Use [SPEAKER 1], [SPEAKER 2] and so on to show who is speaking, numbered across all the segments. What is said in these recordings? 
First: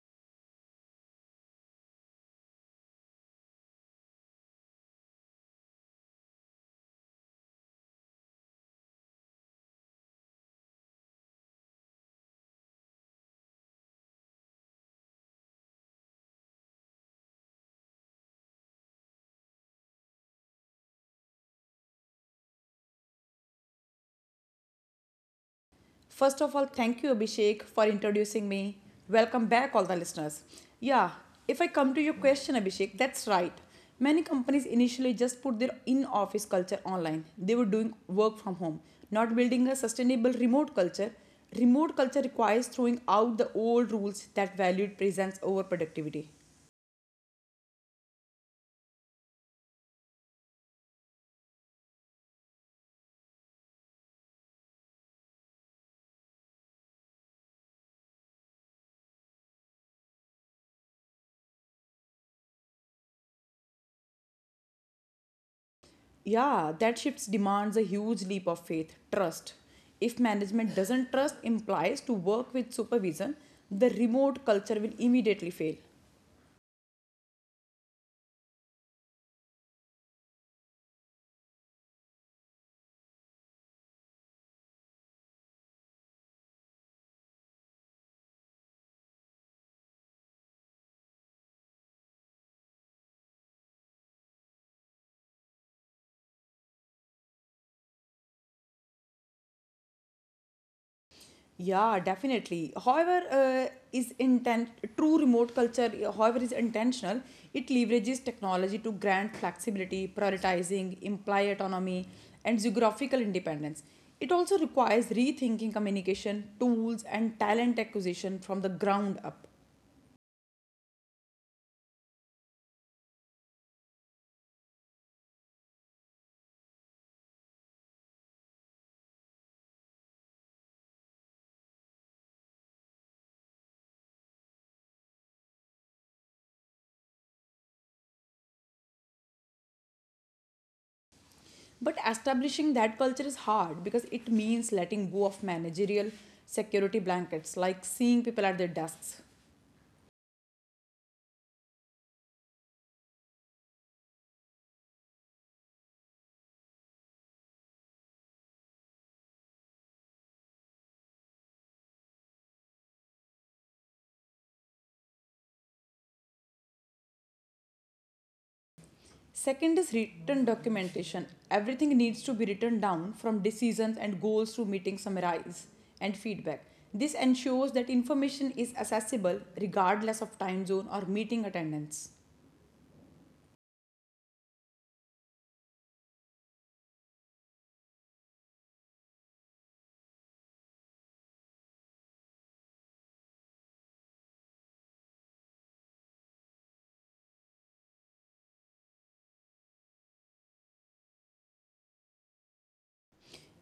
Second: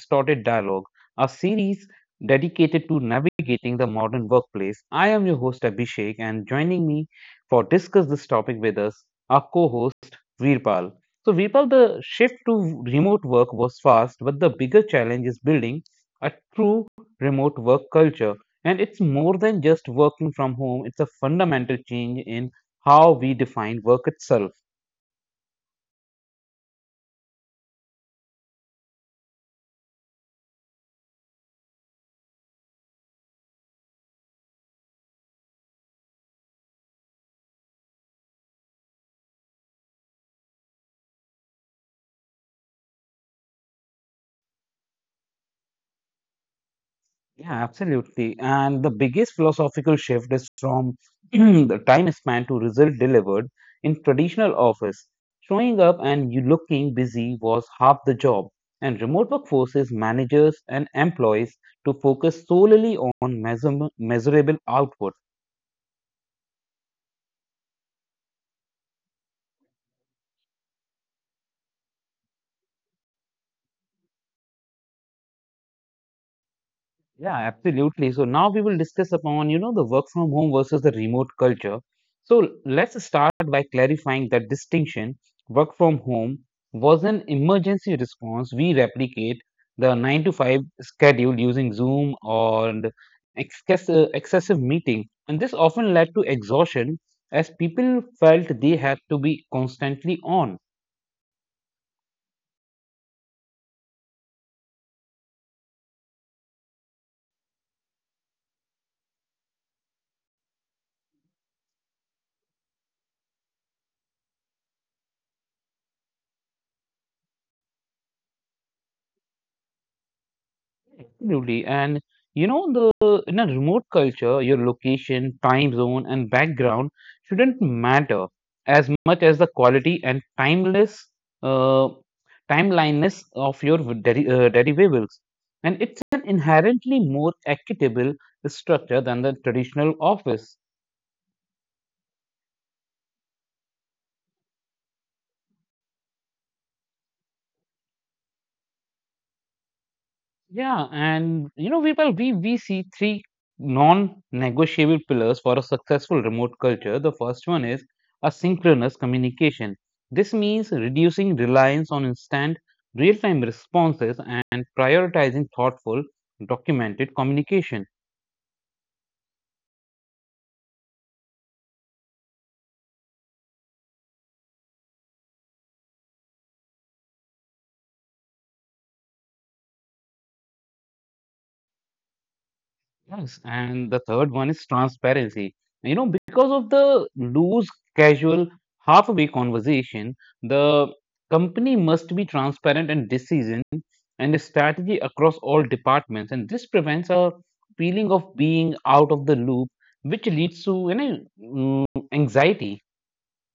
[SPEAKER 1] Distorted Dialogue, a series dedicated to navigating the modern workplace. I am your host, Abhishek, and joining me for discuss this topic with us, our co-host, Veerpal. So, Veerpal, the shift to remote work was fast, but the bigger challenge is building a true remote work culture. And it's more than just working from home; it's a fundamental change in how we define work itself.
[SPEAKER 2] First of all, thank you, Abhishek, for introducing me. Welcome back, all the listeners. Yeah, if I come to your question, Abhishek, that's right. Many companies initially just put their in office culture online. They were doing work from home, not building a sustainable remote culture. Remote culture requires throwing out the old rules that valued presence over productivity.
[SPEAKER 1] Yeah, absolutely. And the biggest philosophical shift is from the time span to result delivered in traditional office. Showing up and you looking busy was half the job, and remote work forces managers and employees to focus solely on measurable output.
[SPEAKER 2] Yeah, that shift demands a huge leap of faith, trust. If management doesn't trust implies to work with supervision, the remote culture will immediately fail.
[SPEAKER 1] Yeah, absolutely. So now we will discuss upon, the work from home versus the remote culture. So let's start by clarifying that distinction. Work from home was an emergency response. We replicate the 9 to 5 schedule using Zoom or the excessive meeting. And this often led to exhaustion as people felt they had to be constantly on.
[SPEAKER 2] Yeah, definitely. However, is intent true remote culture. However, is intentional. It leverages technology to grant flexibility, prioritizing, imply autonomy, and geographical independence. It also requires rethinking communication tools and talent acquisition from the ground up.
[SPEAKER 1] Absolutely. And you know, the in a remote culture, your location, time zone, and background shouldn't matter as much as the quality and timeless uh, timeliness of your derivables. And it's an inherently more equitable structure than the traditional office.
[SPEAKER 2] But establishing that culture is hard because it means letting go of managerial security blankets, like seeing people at their desks.
[SPEAKER 1] Yeah, and you know, Virpal, we see three non-negotiable pillars for a successful remote culture. The first one is asynchronous communication. This means reducing reliance on instant real-time responses and prioritizing thoughtful, documented communication.
[SPEAKER 2] Second is written documentation. Everything needs to be written down from decisions and goals to meeting summaries and feedback. This ensures that information is accessible regardless of time zone or meeting attendance.
[SPEAKER 1] Yes, and the third one is transparency. You know, because of the loose, casual, halfway conversation, the company must be transparent and decision and a strategy across all departments. And this prevents a feeling of being out of the loop, which leads to anxiety.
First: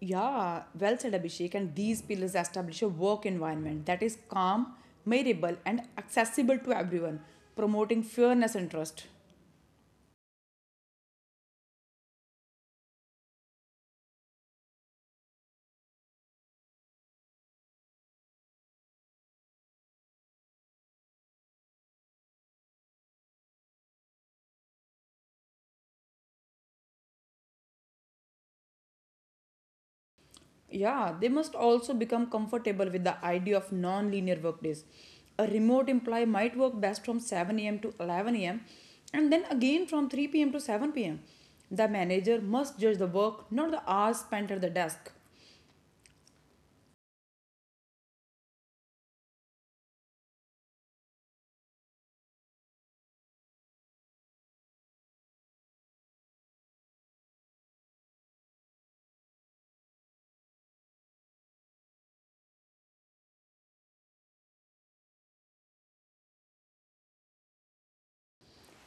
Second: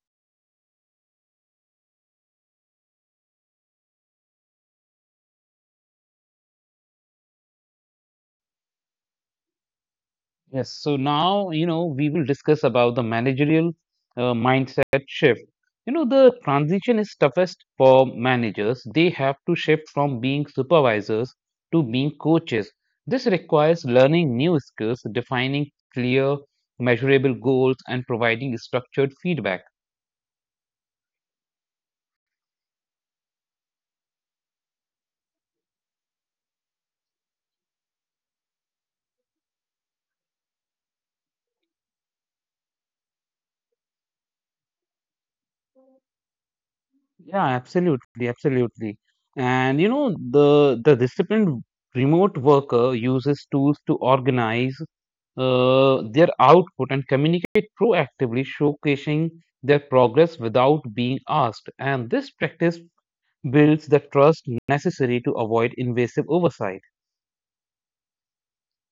[SPEAKER 2] Yeah, well said, Abhishek. And these pillars establish a work environment that is calm, measurable, and accessible to everyone, promoting fairness and trust.
[SPEAKER 1] Yes, so now, we will discuss about the managerial mindset shift. You know, the transition is toughest for managers. They have to shift from being supervisors to being coaches. This requires learning new skills, defining clear, measurable goals, and providing structured feedback.
[SPEAKER 2] Yeah, they must also become comfortable with the idea of non linear workdays. A remote employee might work best from 7 a.m. to 11 a.m. and then again from 3 p.m. to 7 p.m. The manager must judge the work, not the hours spent at the desk.
[SPEAKER 1] Yeah, absolutely. And you know, the disciplined remote worker uses tools to organize their output and communicate proactively, showcasing their progress without being asked. And this practice builds the trust necessary to avoid invasive oversight.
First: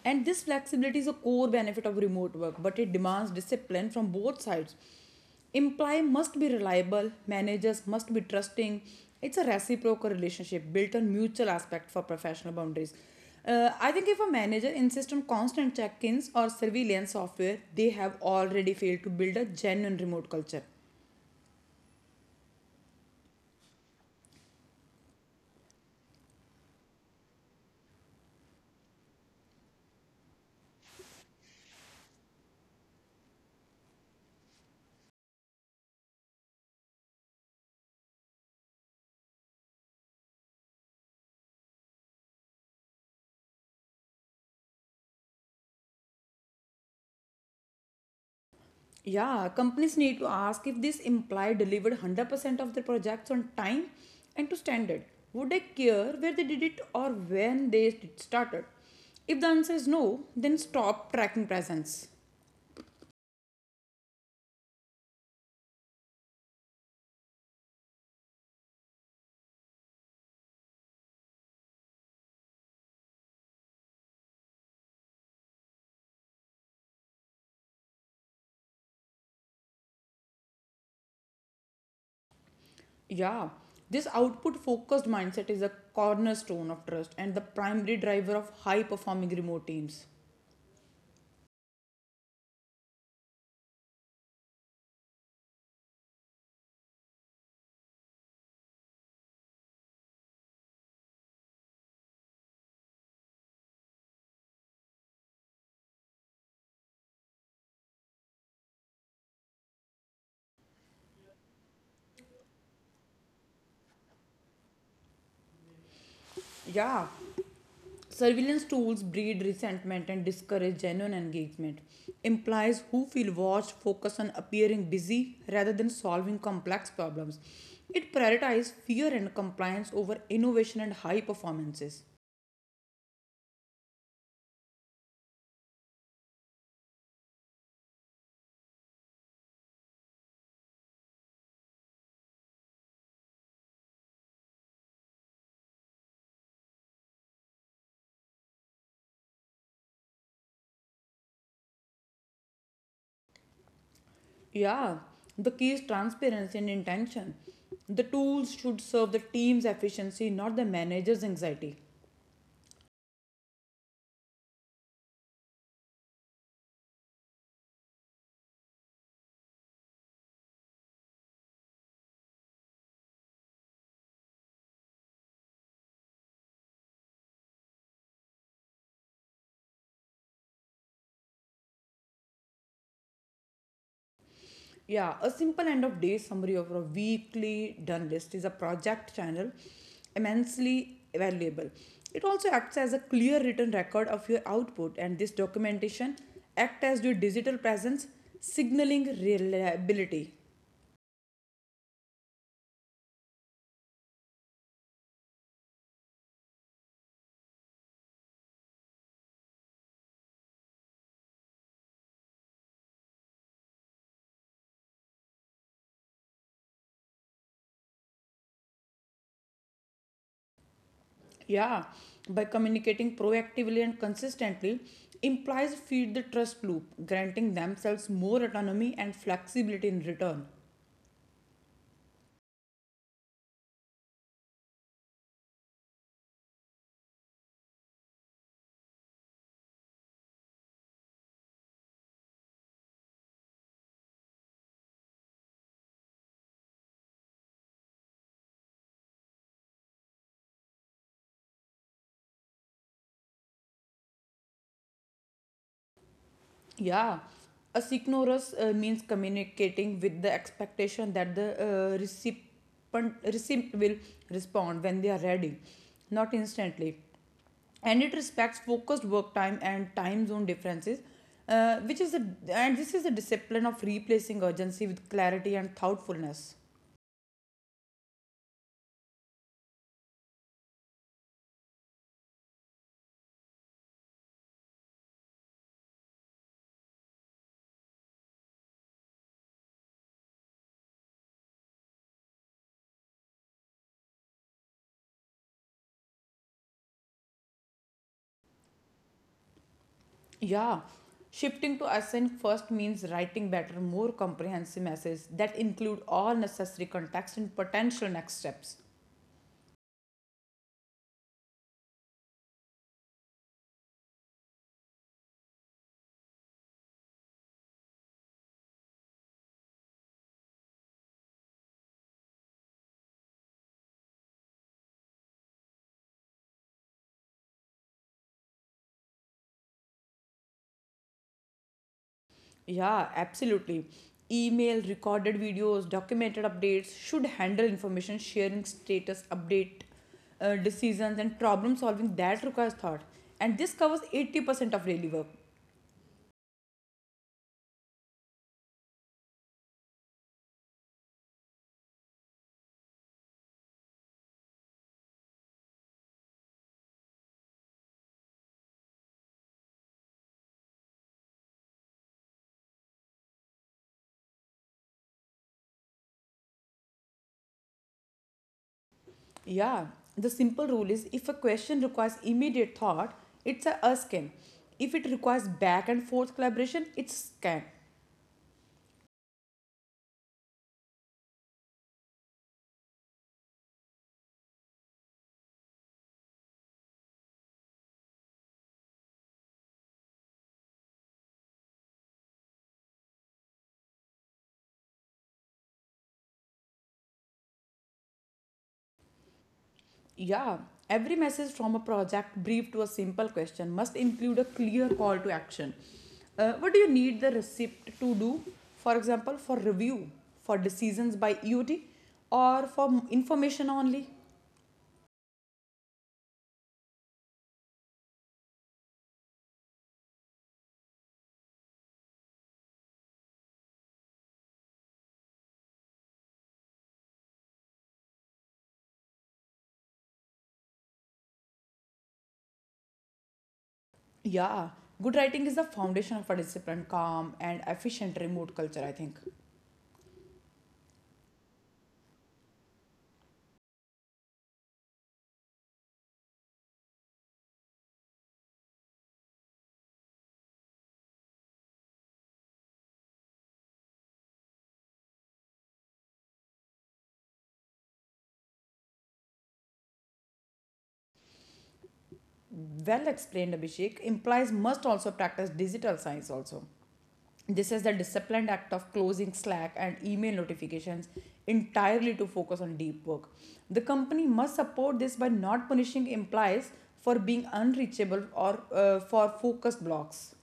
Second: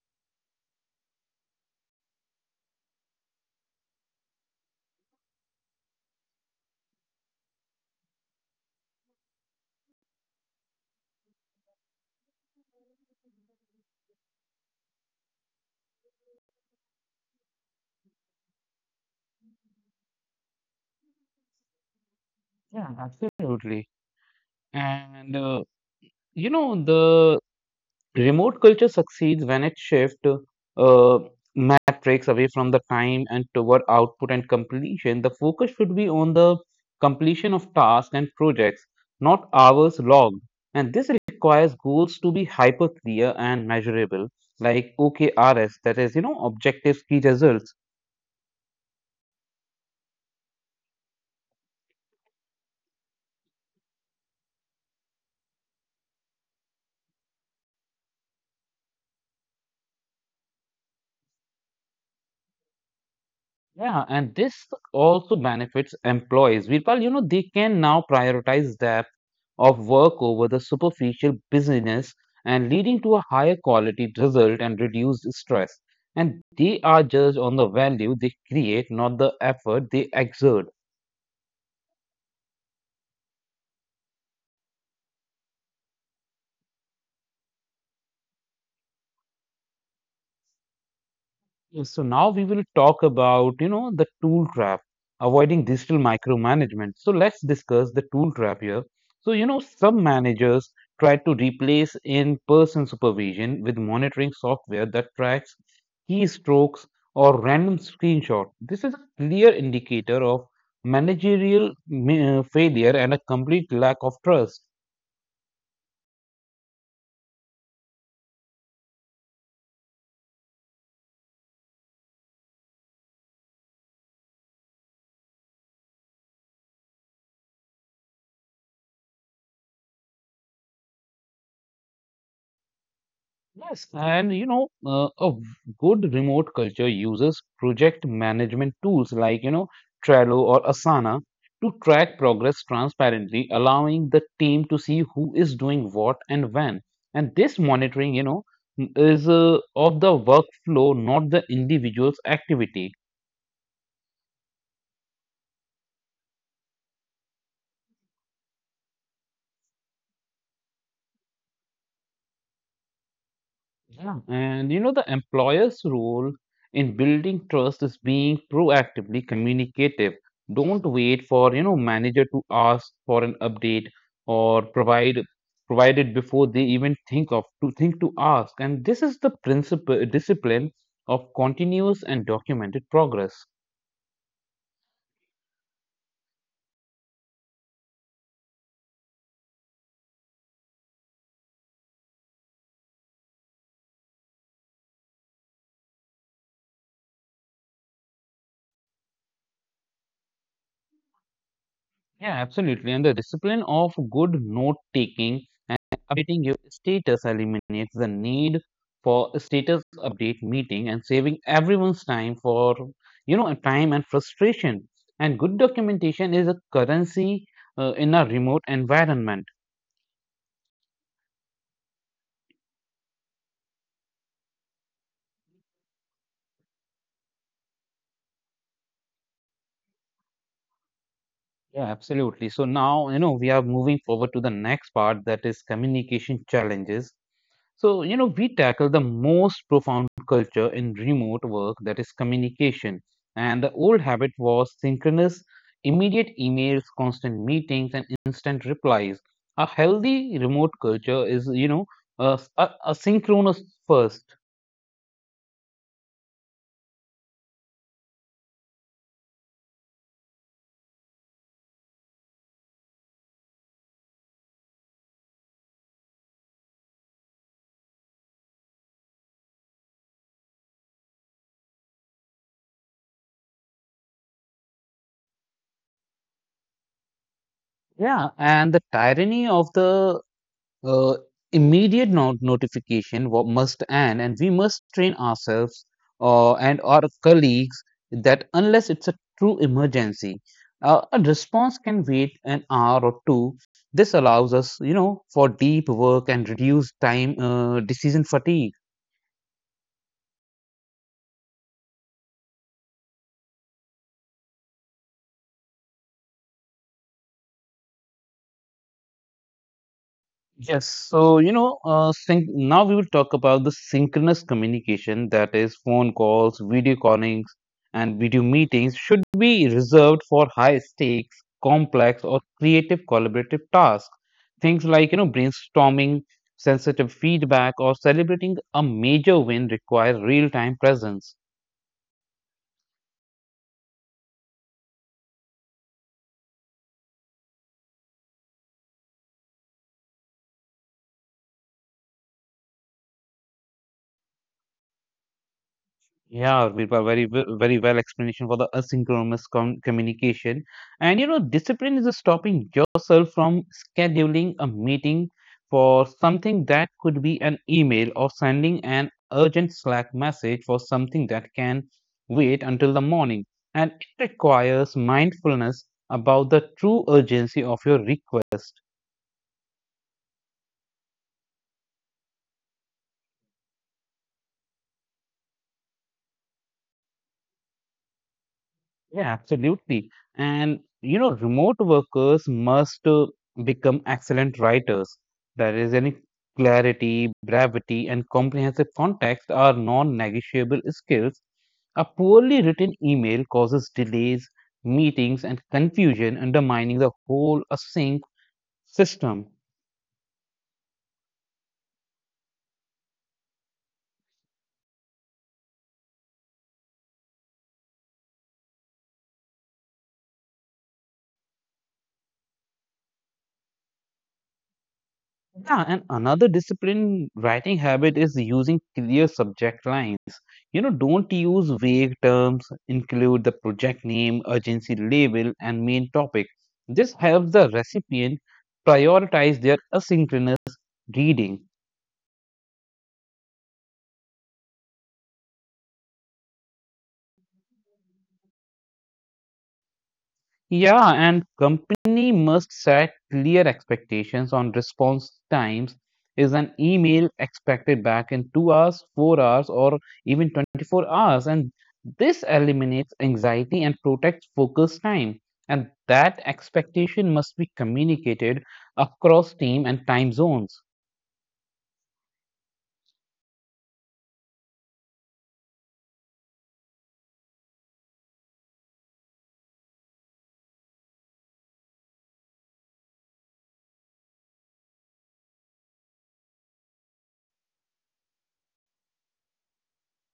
[SPEAKER 2] And this flexibility is a core benefit of remote work, but it demands discipline from both sides. Employee must be reliable, managers must be trusting. It's a reciprocal relationship built on mutual aspect for professional boundaries. I think if a manager insists on constant check ins or surveillance software, they have already failed to build a genuine remote culture.
[SPEAKER 1] Yeah, absolutely. And you know, the Remote culture succeeds when it shifts uh, metrics away from the time and toward output and completion. The focus should be on the completion of tasks and projects, not hours logged. And this requires goals to be hyper clear and measurable, like OKRs, that is, you know, objectives, key results.
[SPEAKER 2] Yeah, companies need to ask if this employee delivered 100% of their projects on time and to standard. Would they care where they did it or when they started? If the answer is no, then stop tracking presence.
[SPEAKER 1] Yeah, and this also benefits employees. Virpal, you know, they can now prioritize depth of work over the superficial busyness, and leading to a higher quality result and reduced stress. And they are judged on the value they create, not the effort they exert.
[SPEAKER 2] Yeah, this output focused mindset is a cornerstone of trust and the primary driver of high performing remote teams.
[SPEAKER 1] Yeah, so now we will talk about, the tool trap, avoiding digital micromanagement. So let's discuss the tool trap here. So, you know, some managers try to replace in-person supervision with monitoring software that tracks keystrokes or random screenshots. This is a clear indicator of managerial failure and a complete lack of trust.
[SPEAKER 2] Yeah, surveillance tools breed resentment and discourage genuine engagement. Implies who feel watched focus on appearing busy rather than solving complex problems. It prioritizes fear and compliance over innovation and high performances.
[SPEAKER 1] Yes, and a good remote culture uses project management tools like, Trello or Asana to track progress transparently, allowing the team to see who is doing what and when. And this monitoring, is of the workflow, not the individual's activity.
[SPEAKER 2] Yeah, the key is transparency and intention. The tools should serve the team's efficiency, not the manager's anxiety.
[SPEAKER 1] Yeah. And you know, the employer's role in building trust is being proactively communicative. Don't wait for, manager to ask for an update or provide it before they even think to ask. And this is the principle discipline of continuous and documented progress.
[SPEAKER 2] Yeah, a simple end of day summary of a weekly done list is a project channel immensely valuable. It also acts as a clear written record of your output, and this documentation act as your digital presence, signaling reliability.
[SPEAKER 1] Yeah, absolutely. And the discipline of good note taking and updating your status eliminates the need for a status update meeting and saving everyone's time for, time and frustration. And good documentation is a currency in a remote environment.
[SPEAKER 2] Yeah, by communicating proactively and consistently, implies feed the trust loop, granting themselves more autonomy and flexibility in return.
[SPEAKER 1] Yeah, absolutely. So now, we are moving forward to the next part that is communication challenges. So, you know, we tackle the most profound culture in remote work that is communication. And the old habit was synchronous, immediate emails, constant meetings, and instant replies. A healthy remote culture is, a synchronous first.
[SPEAKER 2] Yeah, asynchronous means communicating with the expectation that the uh, recipient, recipient will respond when they are ready, not instantly. And it respects focused work time and time zone differences, uh, which is a, and this is a discipline of replacing urgency with clarity and thoughtfulness.
[SPEAKER 1] Yeah. And the tyranny of the Uh, immediate not must end, and we must train ourselves and our colleagues that unless it's a true emergency, a response can wait an hour or two. This allows us, for deep work and reduce time decision fatigue.
[SPEAKER 2] Yeah, shifting to async first means writing better, more comprehensive messages that include all necessary context and potential next steps.
[SPEAKER 1] Yes, so you know, sync now we will talk about the synchronous communication that is, phone calls, video callings, and video meetings should be reserved for high stakes, complex, or creative collaborative tasks. Things like, brainstorming, sensitive feedback, or celebrating a major win require real time presence.
[SPEAKER 2] Yeah, absolutely. Email, recorded videos, documented updates should handle information sharing, status update, decisions, and problem solving that requires thought. And this covers 80% of daily work.
[SPEAKER 1] Yeah, Virpa, very well explanation for the asynchronous communication. And you know, discipline is stopping yourself from scheduling a meeting for something that could be an email or sending an urgent Slack message for something that can wait until the morning. And it requires mindfulness about the true urgency of your request.
[SPEAKER 2] Yeah, the simple rule is if a question requires immediate thought, it's a us can. If it requires back and forth collaboration, it's can.
[SPEAKER 1] Yeah, absolutely. And you know, remote workers must become excellent writers. There is any clarity, brevity, and comprehensive context are non-negotiable skills. A poorly written email causes delays, meetings, and confusion, undermining the whole async system.
[SPEAKER 2] Yeah, every message from a project brief to a simple question must include a clear call to action. What do you need the receipt to do? For example, for review, for decisions by EOT, or for information only?
[SPEAKER 1] Yeah, and another disciplined writing habit is using clear subject lines. You know, don't use vague terms, include the project name, urgency label, and main topic. This helps the recipient prioritize their asynchronous reading.
[SPEAKER 2] Yeah, good writing is the foundation of a disciplined, calm, and efficient remote culture, I think.
[SPEAKER 1] Yeah, and company must set clear expectations on response times. Is an email expected back in 2 hours, 4 hours, or even 24 hours? And this eliminates anxiety and protects focus time. And that expectation must be communicated across team and time zones.
[SPEAKER 2] Well explained, Abhishek, implies must also practice digital science also. This is the disciplined act of closing Slack and email notifications entirely to focus on deep work. The company must support this by not punishing employees for being unreachable or for focused blocks.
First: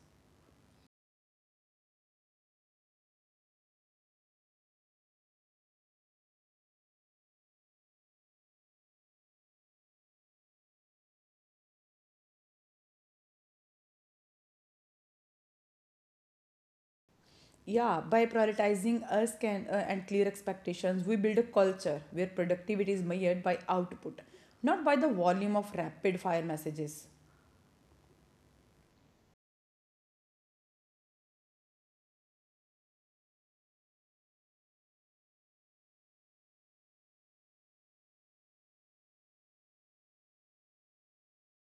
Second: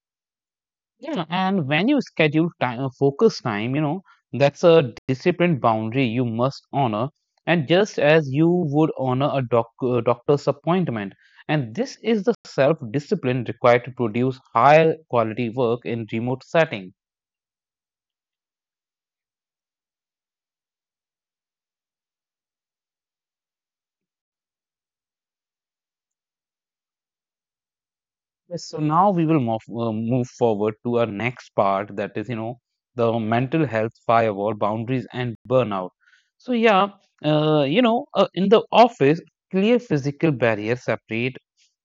[SPEAKER 1] Yeah, and when you schedule time, focus time, that's a disciplined boundary you must honor, and just as you would honor a doctor's appointment. And this is the self discipline required to produce high quality work in remote setting.
[SPEAKER 2] Yeah, by prioritizing us can, and clear expectations, we build a culture where productivity is measured by output, not by the volume of rapid fire messages.
[SPEAKER 1] Yes, so now we will move forward to our next part that is, the mental health firewall, boundaries and burnout. So in the office, clear physical barriers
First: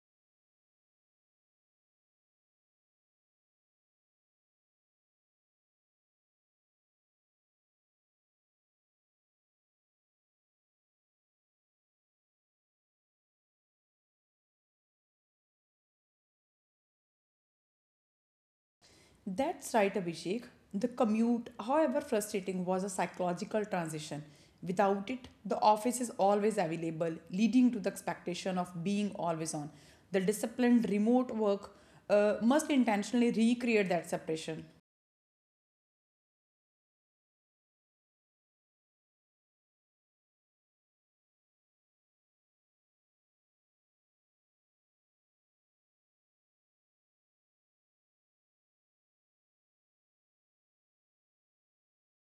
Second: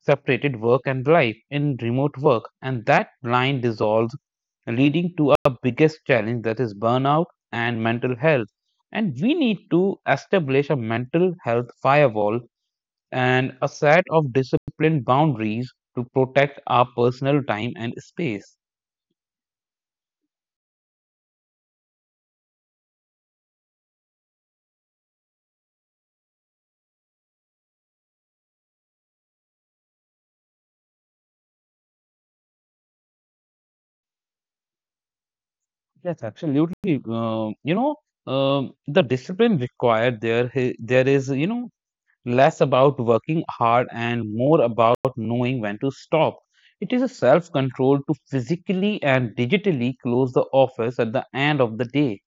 [SPEAKER 1] separated work and life in remote work, and that line dissolves, leading to our biggest challenge that is burnout and mental health. And we need to establish a mental health firewall and a set of disciplined boundaries to protect our personal time and space.
[SPEAKER 2] That's right, Abhishek. The commute, however frustrating, was a psychological transition. Without it, the office is always available, leading to the expectation of being always on. The disciplined remote work must intentionally recreate that separation.
[SPEAKER 1] Yes, absolutely. You know, the discipline required there is, less about working hard and more about knowing when to stop. It is a self control to physically and digitally close the office at the end of the day.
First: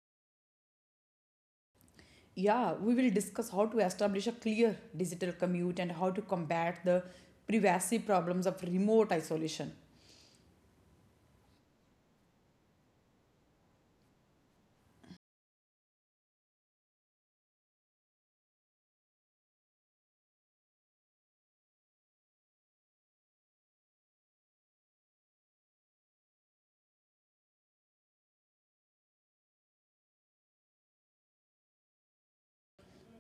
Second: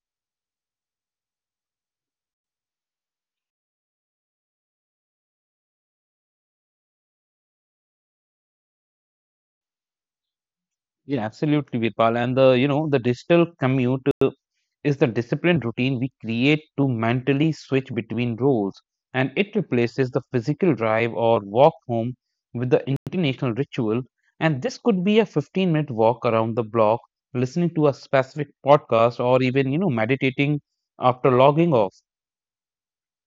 [SPEAKER 2] Yeah, we will discuss how to establish a clear digital commute and how to combat the privacy problems of remote isolation.
[SPEAKER 1] Yeah, absolutely, Vipal. And the digital commute is the disciplined routine we create to mentally switch between roles, and it replaces the physical drive or walk home with the intentional ritual. And this could be a 15-minute walk around the block, listening to a specific podcast, or even, meditating after logging off.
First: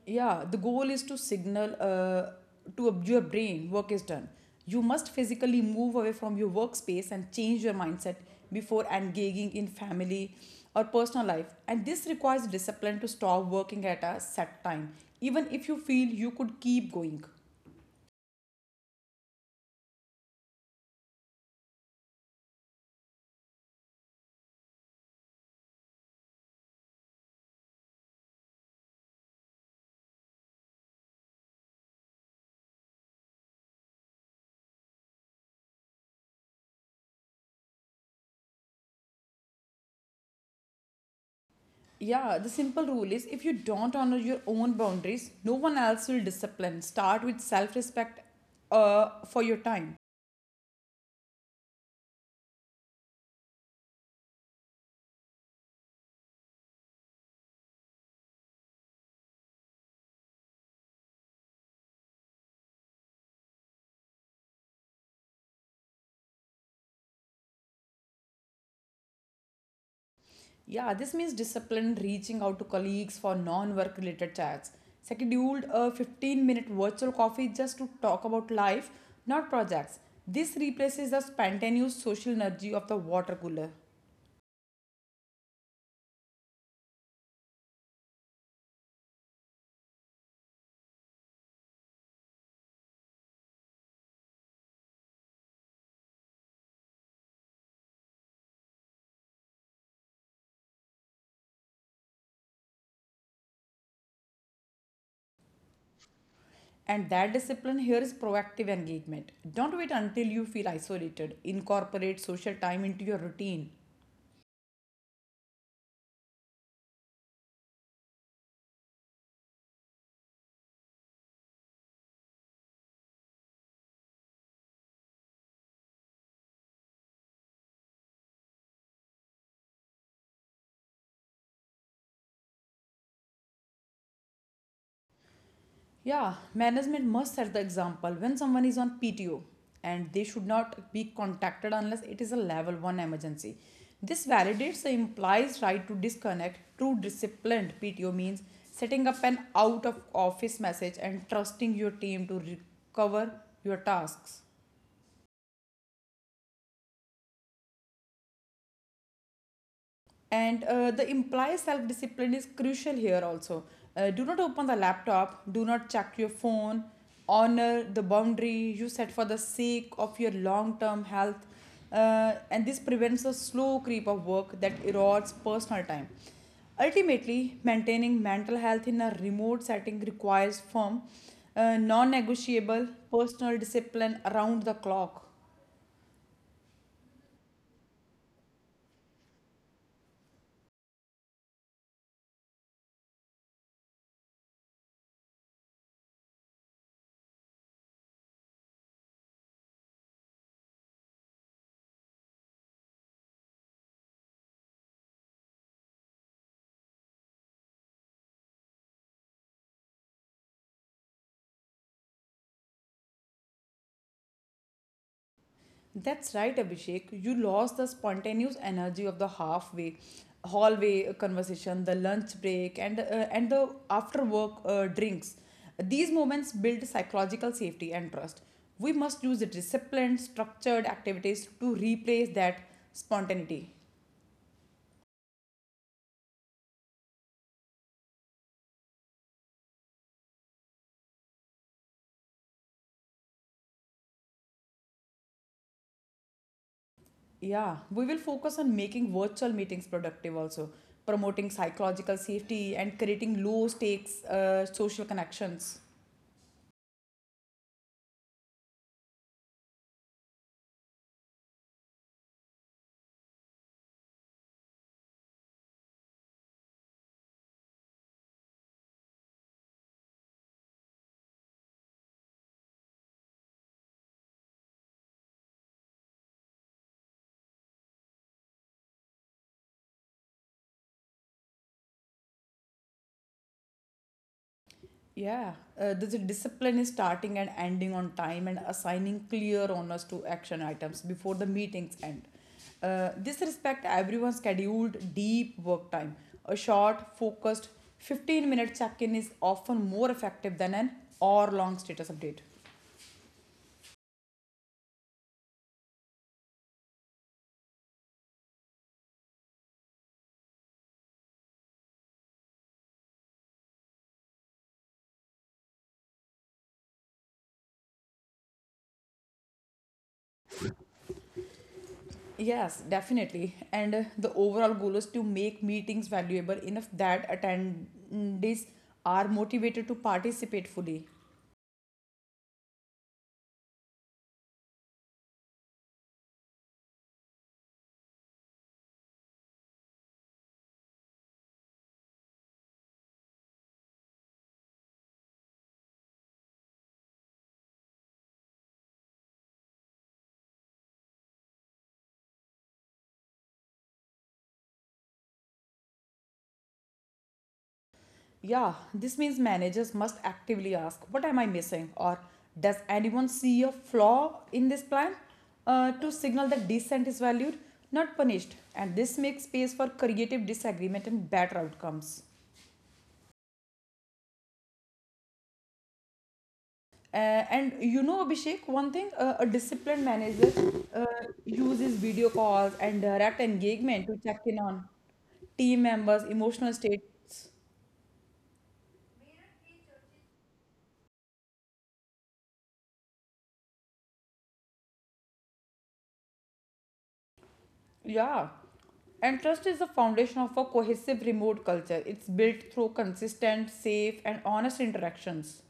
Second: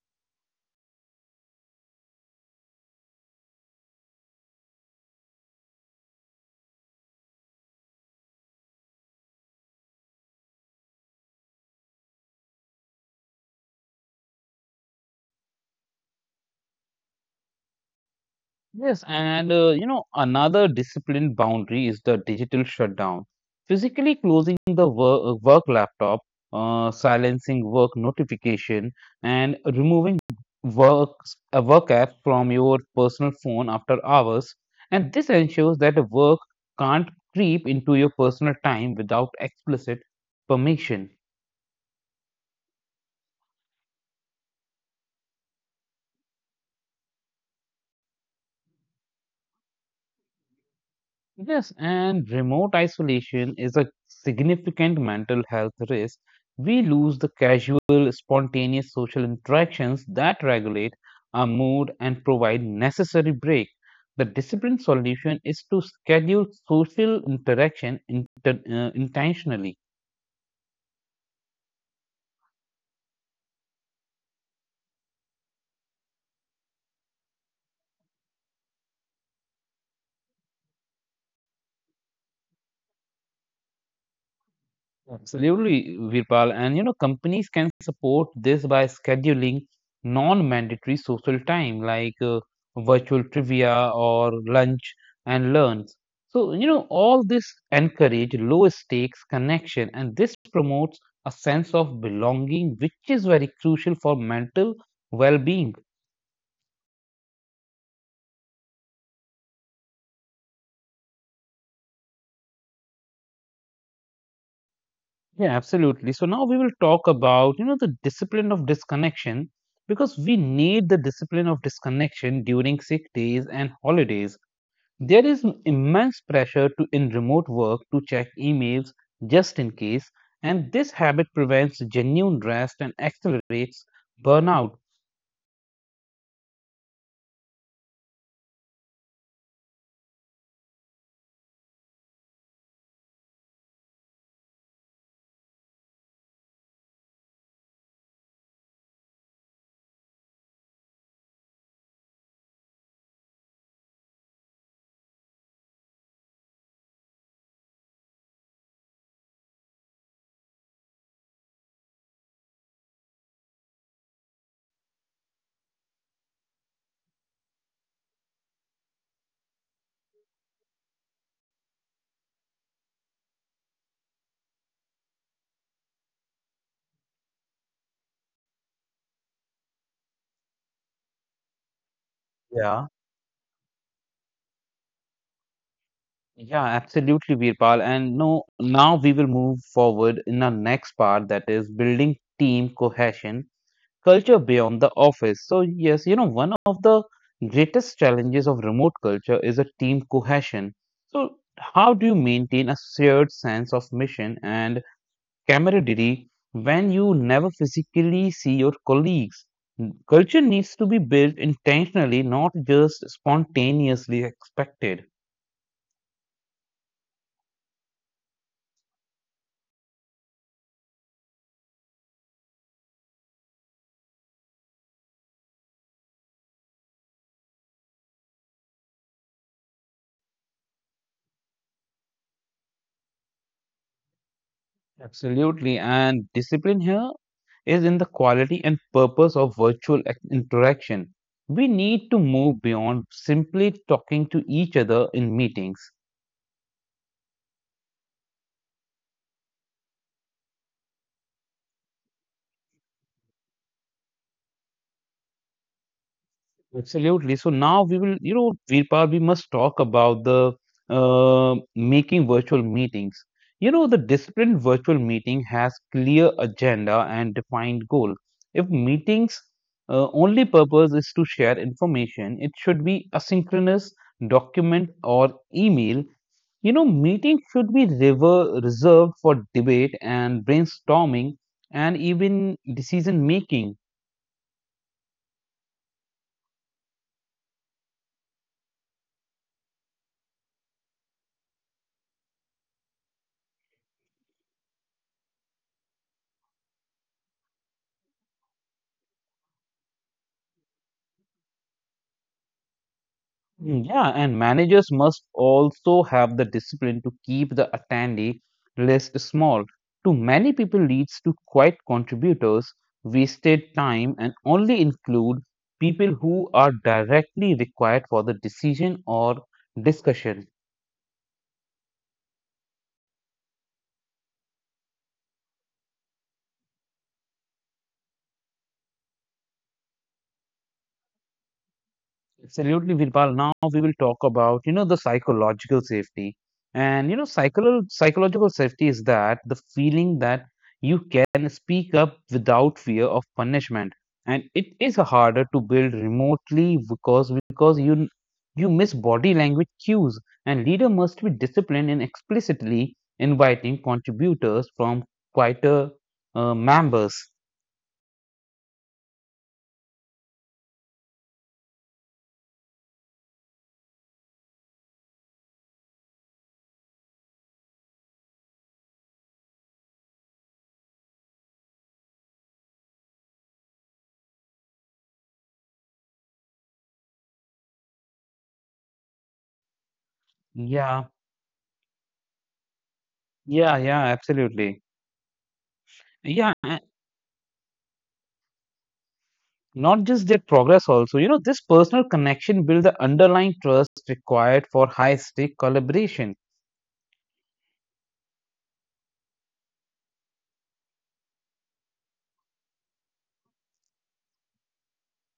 [SPEAKER 2] Yeah, the goal is to signal to your brain work is done. You must physically move away from your workspace and change your mindset before engaging in family or personal life, and this requires discipline to stop working at a set time even if you feel you could keep going.
[SPEAKER 1] Yes, and another discipline boundary is the digital shutdown. Physically closing the work laptop, silencing work notification, and removing work a work app from your personal phone after hours. And this ensures that the work can't creep into your personal time without explicit permission.
[SPEAKER 2] Yeah, the simple rule is if you don't honor your own boundaries no one else will. Discipline start with self-respect for your time.
[SPEAKER 1] Yes, and remote isolation is a significant mental health risk. We lose the casual, spontaneous social interactions that regulate our mood and provide necessary break. The disciplined solution is to schedule social interaction intentionally.
[SPEAKER 2] Yeah, this means discipline, reaching out to colleagues for non work related chats, scheduled a 15-minute virtual coffee just to talk about life, not projects. This replaces the spontaneous social energy of the water cooler.
[SPEAKER 1] Absolutely, Virpal. And you know, companies can support this by scheduling non-mandatory social time like virtual trivia or lunch and learns. So, all this encourage low stakes connection and this promotes a sense of belonging, which is very crucial for mental well-being.
[SPEAKER 2] And that discipline here is proactive engagement. Don't wait until you feel isolated. Incorporate social time into your routine.
[SPEAKER 1] Yeah, absolutely. So now we will talk about, the discipline of disconnection because we need the discipline of disconnection during sick days and holidays. There is immense pressure to in remote work to check emails just in case, and this habit prevents genuine rest and accelerates burnout.
[SPEAKER 2] Yeah, management must set the example when someone is on PTO and they should not be contacted unless it is a level 1 emergency. This validates the implies right to disconnect. True disciplined PTO means setting up an out of office message and trusting your team to recover your tasks. And the implied self discipline is crucial here also. Do not open the laptop, do not check your phone, honor the boundary you set for the sake of your long term health. And this prevents the slow creep of work that erodes personal time. Ultimately, maintaining mental health in a remote setting requires firm, non negotiable
[SPEAKER 1] Yeah.
[SPEAKER 2] personal discipline around the clock.
[SPEAKER 1] Yeah, absolutely, Virpal. And no, now we will move forward in our next part that is building team cohesion culture beyond the office. So, yes, you know, one of the greatest challenges of remote culture is a team cohesion. So, how do you maintain a shared sense of mission and camaraderie when you never physically see your colleagues? Culture needs to be built intentionally, not just spontaneously expected.
[SPEAKER 2] That's right, Abhishek. You lost the spontaneous energy of the halfway hallway conversation, the lunch break, and and the after work drinks. These moments build psychological safety and trust. We must use disciplined, structured activities to replace that spontaneity.
[SPEAKER 1] Absolutely. And discipline here is in the quality and purpose of virtual interaction. We need to move beyond simply talking to each other in meetings.
[SPEAKER 2] Yeah, we will focus on making virtual meetings productive also, promoting psychological safety and creating low stakes social connections.
[SPEAKER 1] Absolutely. So now we will, Virpal, we must talk about the making virtual meetings. You know, the disciplined virtual meeting has clear agenda and defined goal. If meetings only purpose is to share information, it should be asynchronous document or email. You know, meeting should be rever reserved for debate and brainstorming and even decision making.
[SPEAKER 2] Yeah, the discipline is starting and ending on time and assigning clear honors to action items before the meetings end. This respect everyone's scheduled deep work time. A short, focused 15-minute check in is often more effective than an hour long status update.
[SPEAKER 1] Yeah, and managers must also have the discipline to keep the attendee list small. Too many people leads to quiet contributors, wasted time, and only include people who are directly required for the decision or discussion.
[SPEAKER 2] Yes, definitely. And the overall goal is to make meetings valuable enough that attendees are motivated to participate fully.
[SPEAKER 1] Absolutely, Virpal. Now we will talk about, the psychological safety. And, psychological safety is that the feeling that you can speak up without fear of punishment. And it is harder to build remotely because you miss body language cues, and leader must be disciplined in explicitly inviting contributors from quieter members.
[SPEAKER 2] Yeah, this means managers must actively ask, "What am I missing?" or "Does anyone see a flaw in this plan?" To signal that dissent is valued, not punished. And this makes space for creative disagreement and better outcomes. Uh, and you know, Abhishek, one thing a disciplined manager uh,
[SPEAKER 1] Yeah,
[SPEAKER 2] uses video calls and direct engagement to
[SPEAKER 1] yeah,
[SPEAKER 2] check in on
[SPEAKER 1] absolutely.
[SPEAKER 2] team members'
[SPEAKER 1] Yeah,
[SPEAKER 2] emotional states.
[SPEAKER 1] not just their progress. Also, this personal connection builds the underlying trust required for high stake collaboration.
[SPEAKER 2] Yeah. And trust is the foundation of a cohesive remote culture. It's built through consistent, safe, and honest interactions.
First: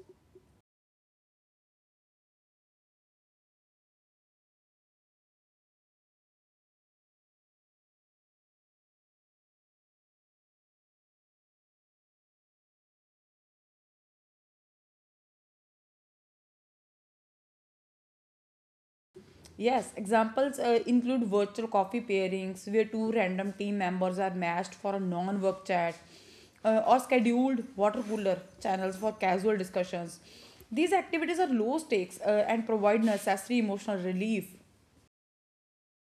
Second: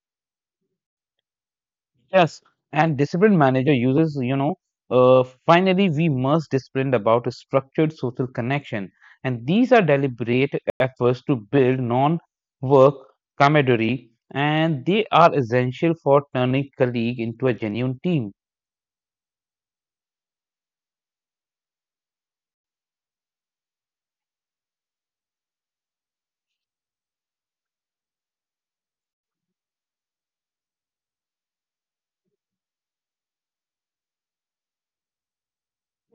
[SPEAKER 1] Yes, and disciplined manager uses, finally we must discipline about a structured social connection, and these are deliberate efforts to build non work camaraderie, and they are essential for turning colleague into a genuine team.
[SPEAKER 2] Yes, examples include virtual coffee pairings where two random team members are matched for a non work chat or scheduled water cooler channels for casual discussions. These activities are low stakes and provide necessary emotional relief.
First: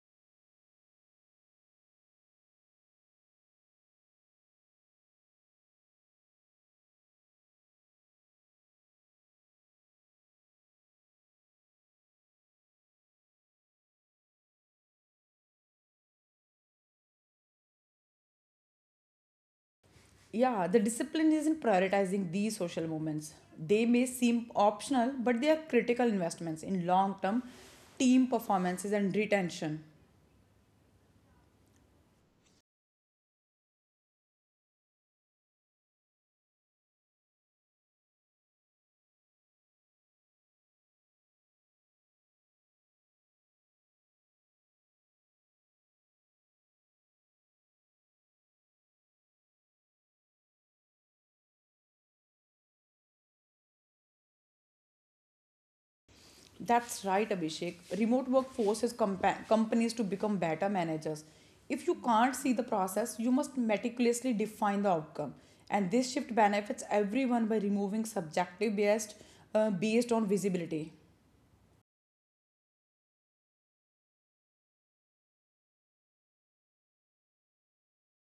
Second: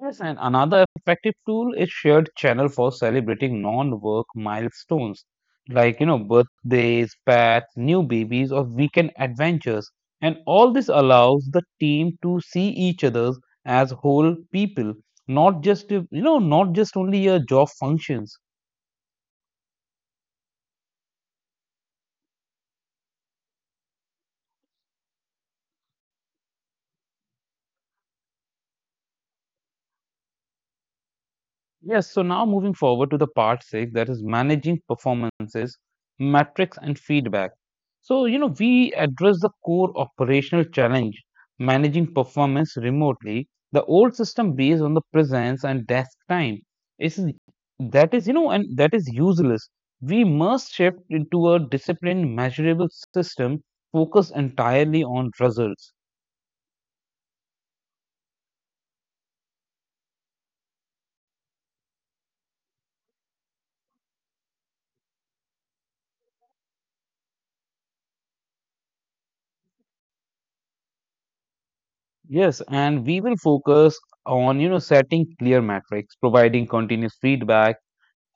[SPEAKER 1] Yes, and another effective tool is shared channel for celebrating non-work milestones like, birthdays, pets, new babies, or weekend adventures. And all this allows the team to see each other as whole people, not just, not just only a job functions.
[SPEAKER 2] Yeah, the discipline is in prioritizing these social movements. They may seem optional, but they are critical investments in long term team performances and retention.
[SPEAKER 1] Yes, so now moving forward to the part six, that is managing performances, metrics, and feedback. So, we address the core operational challenge, managing performance remotely. The old system based on the presence and desk time. It's, that is, you know, and that is useless. We must shift into a disciplined, measurable system focused entirely on results.
[SPEAKER 2] That's right, Abhishek. Remote work forces companies to become better managers. If you can't see the process, you must meticulously define the outcome. And this shift benefits everyone by removing subjective bias based on visibility.
[SPEAKER 1] Yes, and we will focus on, setting clear metrics, providing continuous feedback,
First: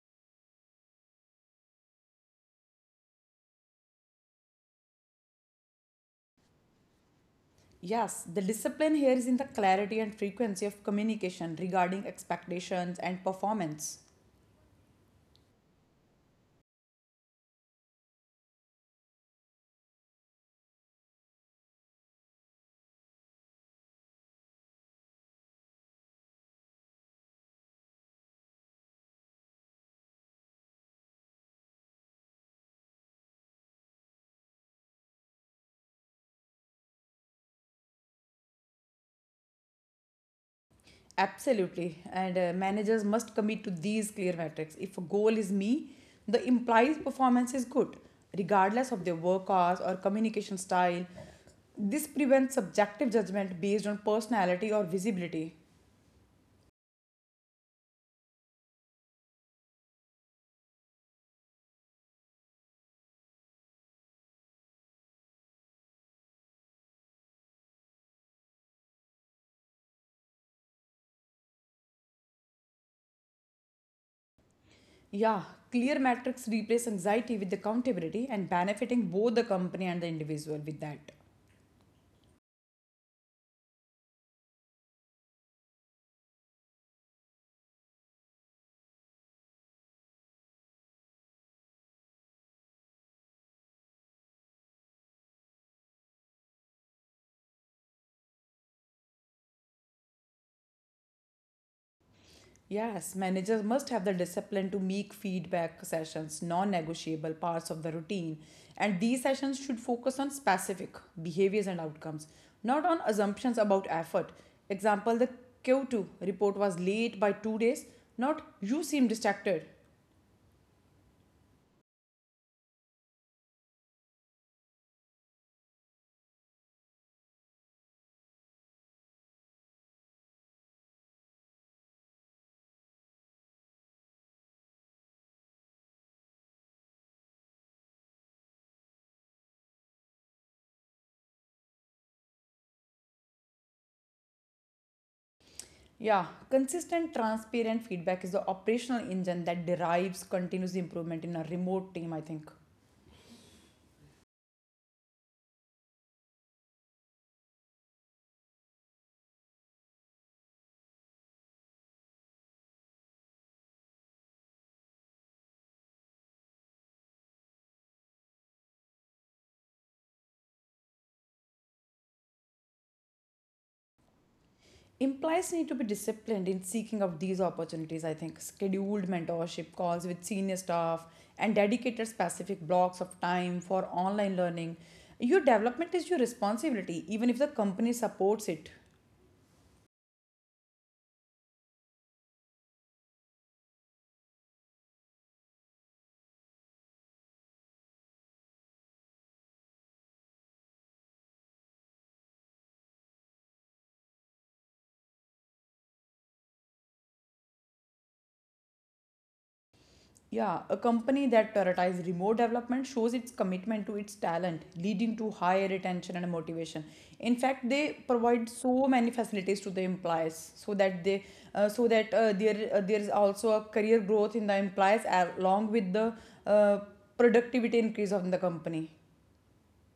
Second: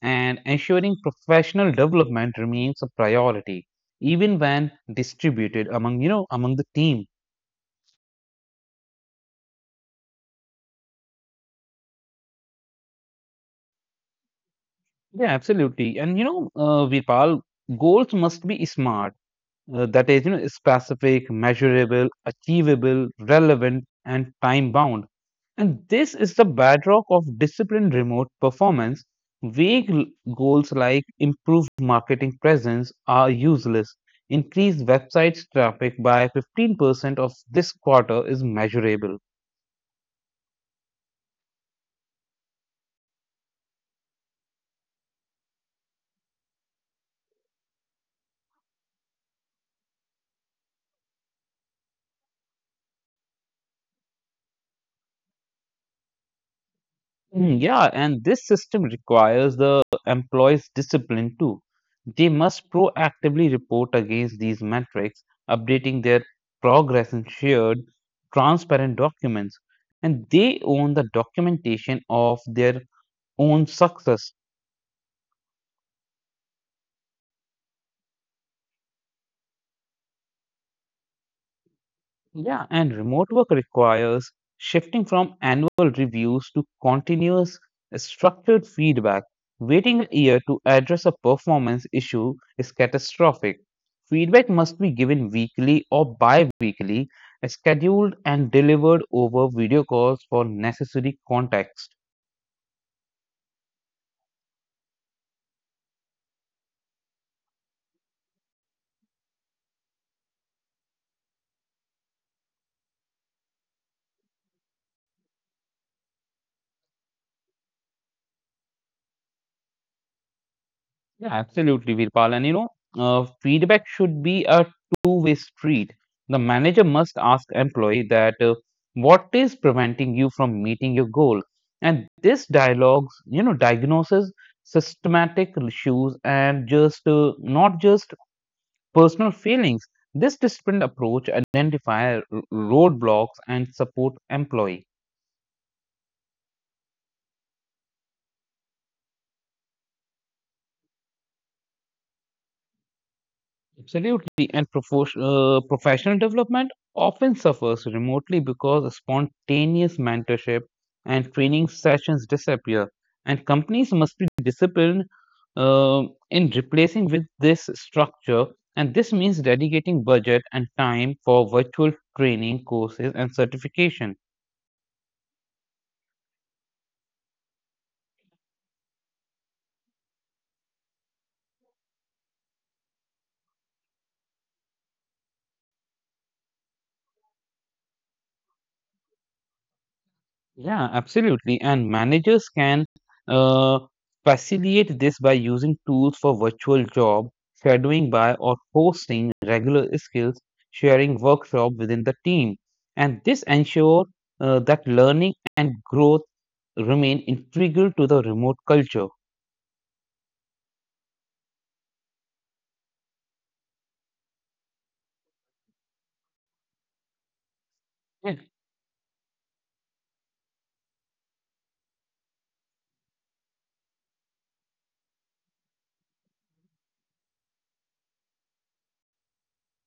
[SPEAKER 1] and ensuring professional development remains a priority even when distributed among, among the team.
[SPEAKER 2] Yes, the discipline here is in the clarity and frequency of communication regarding expectations and performance.
[SPEAKER 1] Yeah, absolutely. And Vipal, goals must be smart, that is, specific, measurable, achievable, relevant, and time bound. And this is the bedrock of disciplined remote performance. vague l- Goals like improve marketing presence are useless. Increase websites traffic by 15% of this quarter is measurable.
[SPEAKER 2] Absolutely. And managers must commit to these clear metrics. If a goal is me, the implied performance is good, regardless of their work hours or communication style. This prevents subjective judgment based on personality or visibility.
[SPEAKER 1] Yeah, and this system requires the employees' discipline too. They must proactively report against these metrics, updating their progress in shared, transparent documents, and they own the documentation of their own success.
[SPEAKER 2] Yeah, clear metrics replace anxiety with accountability and benefiting both the company and the individual with that.
[SPEAKER 1] Yeah, and remote work requires shifting from annual reviews to continuous structured feedback. Waiting a year to address a performance issue is catastrophic. Feedback must be given weekly or bi weekly, scheduled and delivered over video calls for necessary context.
[SPEAKER 2] Yes, managers must have the discipline to make feedback sessions non negotiable parts of the routine, and these sessions should focus on specific behaviors and outcomes, not on assumptions about effort. Example the Q2 report was late by 2 days, not you seem distracted.
[SPEAKER 1] Yeah, absolutely, Virpal. And feedback should be a two-way street. The manager must ask employee that what is preventing you from meeting your goal, and this dialogues, diagnoses systematic issues and just not just personal feelings. This disciplined approach identify roadblocks and support employee.
[SPEAKER 2] Yeah, consistent, transparent feedback is the operational engine that derives continuous improvement in a remote team, I think.
[SPEAKER 1] Absolutely, and professional development often suffers remotely because spontaneous mentorship and training sessions disappear, and companies must be disciplined uh, in replacing with this structure. And this means dedicating budget and time for virtual training courses and certification.
[SPEAKER 2] Implies need to be disciplined in seeking of these opportunities, I think. Scheduled mentorship calls with senior staff and dedicated specific blocks of time for online learning. Your development is your responsibility, even if the company supports it.
[SPEAKER 1] Yeah, absolutely. And managers can uh, facilitate this by using tools for virtual job shadowing by or hosting regular skills sharing workshop within the team. And this ensure that learning and growth remain integral to the remote culture.
[SPEAKER 2] Yeah, a company that prioritizes remote development shows its commitment to its talent, leading to higher retention and motivation. In fact, they
[SPEAKER 1] Yeah.
[SPEAKER 2] provide so many facilities to the employees so that they so that there there is also a career growth in the employees along with the uh, productivity increase of the company.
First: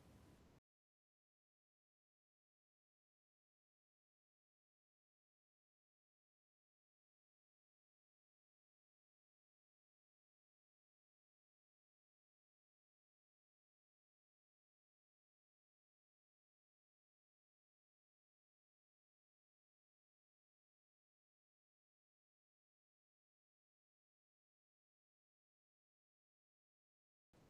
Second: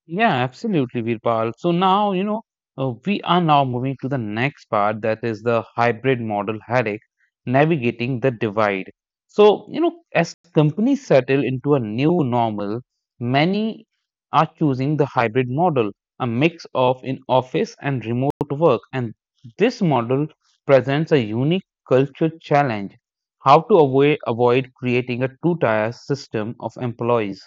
[SPEAKER 1] Yeah, absolutely, Virpal. So now, we are now moving to the next part, that is the hybrid model headache, navigating the divide. So, as companies settle into a new normal, many are choosing the hybrid model, a mix of in office and remote work. And this model presents a unique culture challenge, how to avoid creating a two-tier system of employees.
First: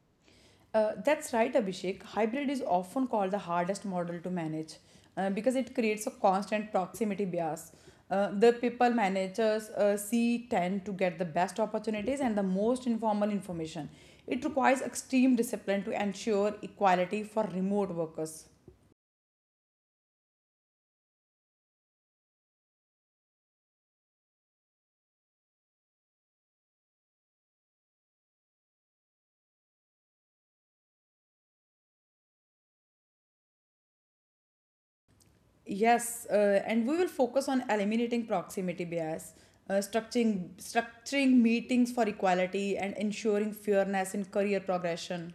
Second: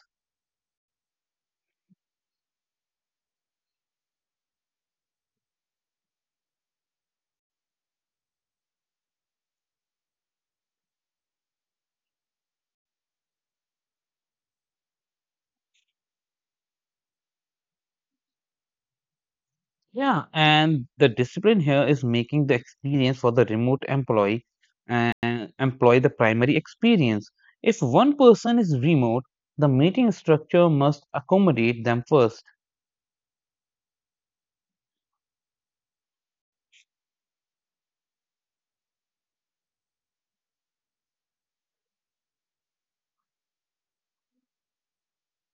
[SPEAKER 2] That's right, Abhishek. Hybrid is often called the hardest model to manage because it creates a constant proximity bias. The people managers see tend to get the best opportunities and the most informal information. It requires extreme discipline to ensure equality for remote workers.
[SPEAKER 1] Yeah, and the discipline here is making the experience for the remote employee and employee the primary experience. If one person is remote, the meeting structure must accommodate them first.
[SPEAKER 2] Yes, and we will focus on eliminating proximity bias, structuring meetings for equality, and ensuring fairness in career progression.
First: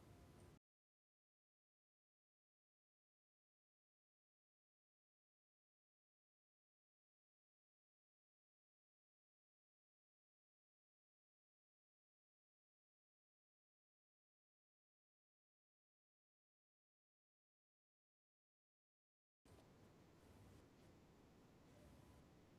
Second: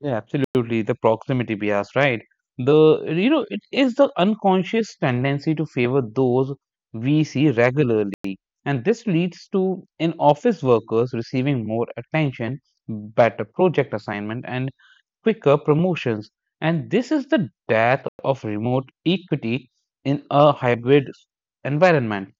[SPEAKER 1] Yeah, absolutely. The proximity bias, right? The it is the unconscious tendency to favor those we see regularly, and this leads to in office workers receiving more attention, better project assignment, and quicker promotions. And this is the death of remote equity in a hybrid environment.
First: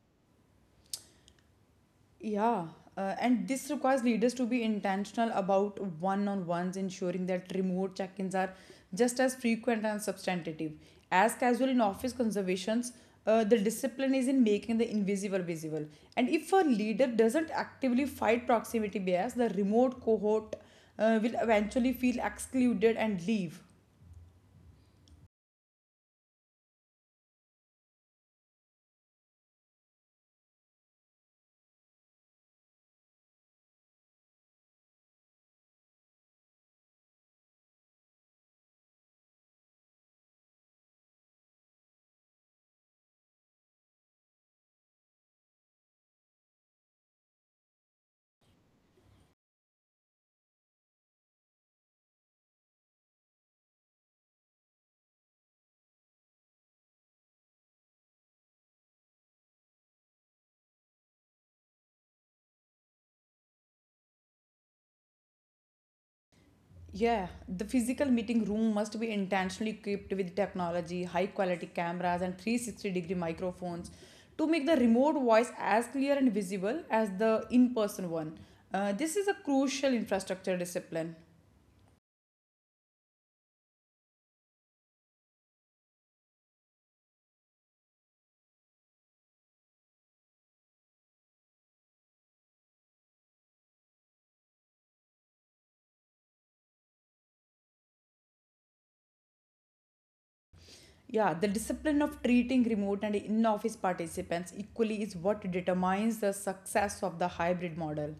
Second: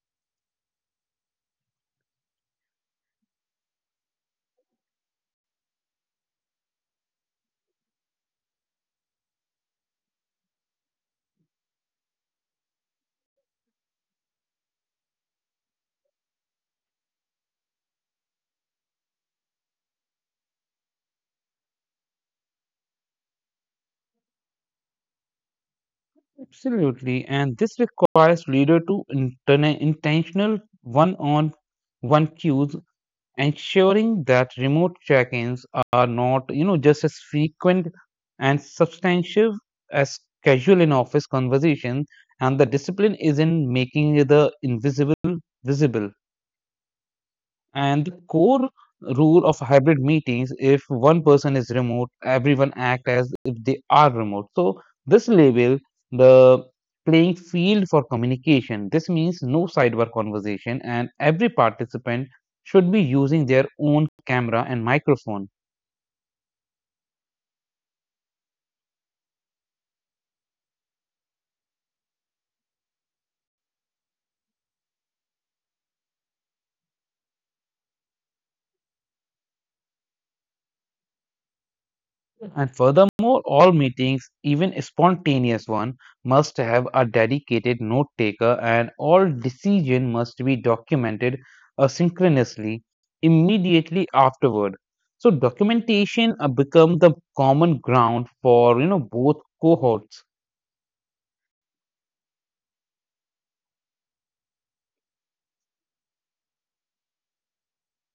[SPEAKER 2] Yeah, and this requires leaders to be intentional about one on ones, ensuring that remote check ins are just as frequent and substantive. As casual in office conservations, the discipline is in making the invisible visible. And if a leader doesn't actively fight proximity bias, the remote cohort will eventually feel excluded and leave.
[SPEAKER 1] Absolutely. And this requires leader to intentional one-on one cues, ensuring that remote check-ins are not, just as frequent and substantive as casual in office conversations. And the discipline is in making the invisible visible. And the core rule of hybrid meetings, if one person is remote, everyone act as if they are remote. So this label the playing field for communication. This means no sidebar conversation and every participant should be using their own camera and microphone.
[SPEAKER 2] Yeah, the physical meeting room must be intentionally equipped with technology, high quality cameras, and 360-degree microphones to make the remote voice as clear and visible as the in person one. This is a crucial infrastructure discipline.
[SPEAKER 1] And furthermore, all meetings, even spontaneous one, must have a dedicated note taker, and all decision must be documented asynchronously immediately afterward. So documentation become the common ground for, both cohorts.
[SPEAKER 2] Yeah, the discipline of treating remote and in office participants equally is what determines the success of the hybrid model.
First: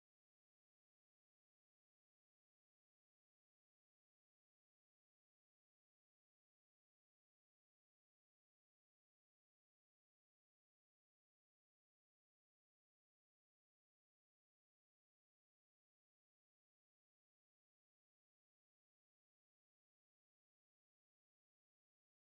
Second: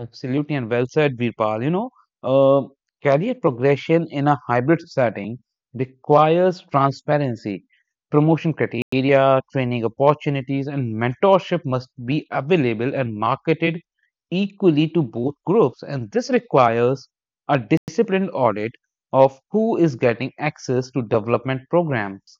[SPEAKER 1] Absolutely, and well said, Virpal. Uh, career progression in a hybrid setting requires transparency. Promotion criteria, training opportunities, and mentorship must be available and marketed equally to both groups. And this requires a disciplined audit of who is getting access to development programs.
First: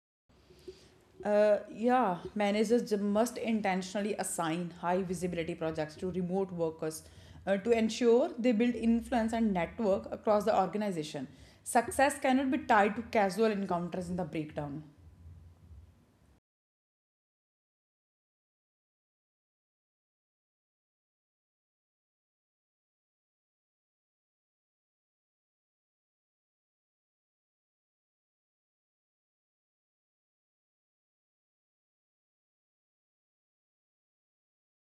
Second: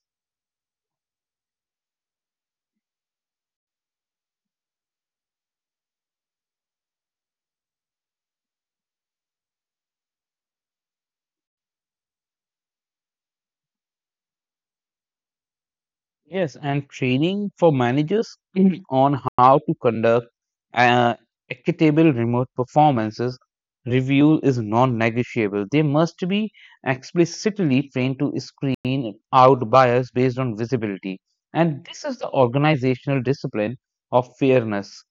[SPEAKER 2] Yeah, must intentionally assign high visibility projects to remote workers to ensure they build influence and network across the organization. Success cannot be tied to casual encounters in the breakdown.
[SPEAKER 1] Yes, and training for managers on how to conduct uh, equitable remote performances review is non-negotiable. They must be explicitly trained to screen out bias based on visibility. And this is the organizational discipline of fairness.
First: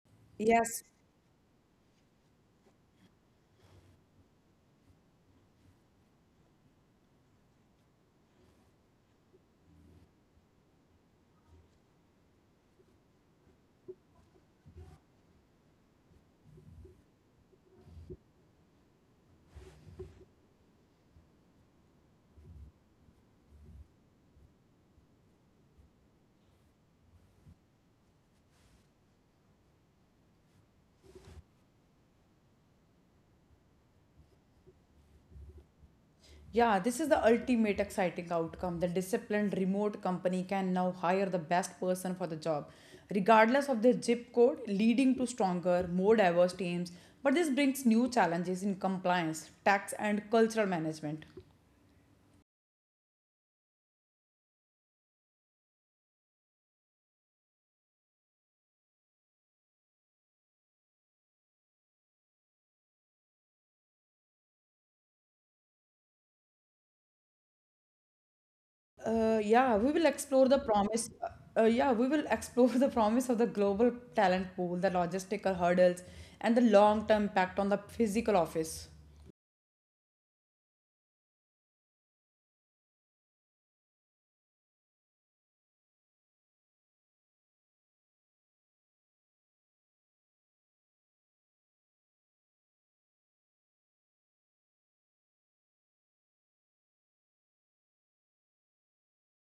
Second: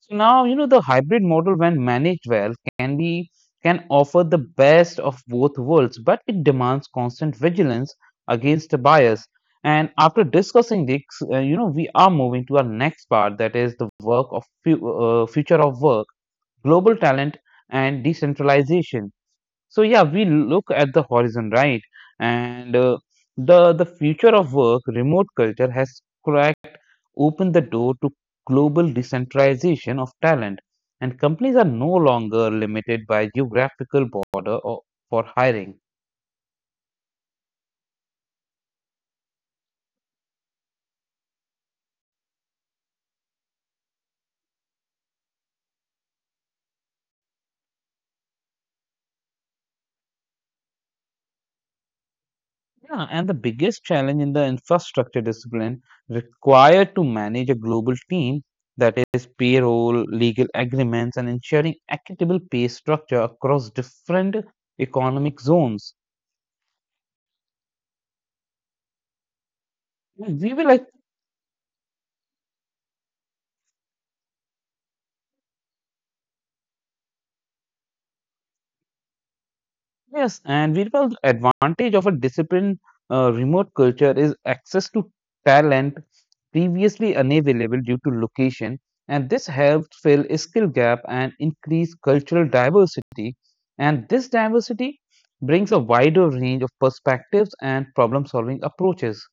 [SPEAKER 1] So now, the
[SPEAKER 2] Yes.
[SPEAKER 1] hybrid model, when managed well, can be can offer the best of both worlds, but it demands constant vigilance against the bias. And after discussing this, we are moving to our next part, that is the work of future of work, global talent, and decentralization. So yeah, we look at the horizon, right? And the future of work, remote culture has opened the door to global decentralization of talent, and companies are no longer limited by geographical border or, for hiring.
[SPEAKER 2] Yeah, this is the ultimate exciting outcome. The disciplined remote company can now hire the best person for the job, regardless of their zip code, leading to stronger, more diverse teams. But this brings new challenges in compliance, tax, and cultural management.
[SPEAKER 1] Yeah, and the biggest challenge in the infrastructure discipline required to manage a global team, that is payroll, legal agreements, and ensuring equitable pay structure across different economic zones.
[SPEAKER 2] Yeah, we will explore the
[SPEAKER 1] We will.
[SPEAKER 2] promise. Yeah, we will explore the promise of the global talent pool, the logistical hurdles, and the long-term impact on the physical office.
[SPEAKER 1] Yes, and Virpal, the advantage of a disciplined remote culture is access to talent previously unavailable due to location, and this helps fill a skill gap and increase cultural diversity. And this diversity brings a wider range of perspectives and problem solving approaches.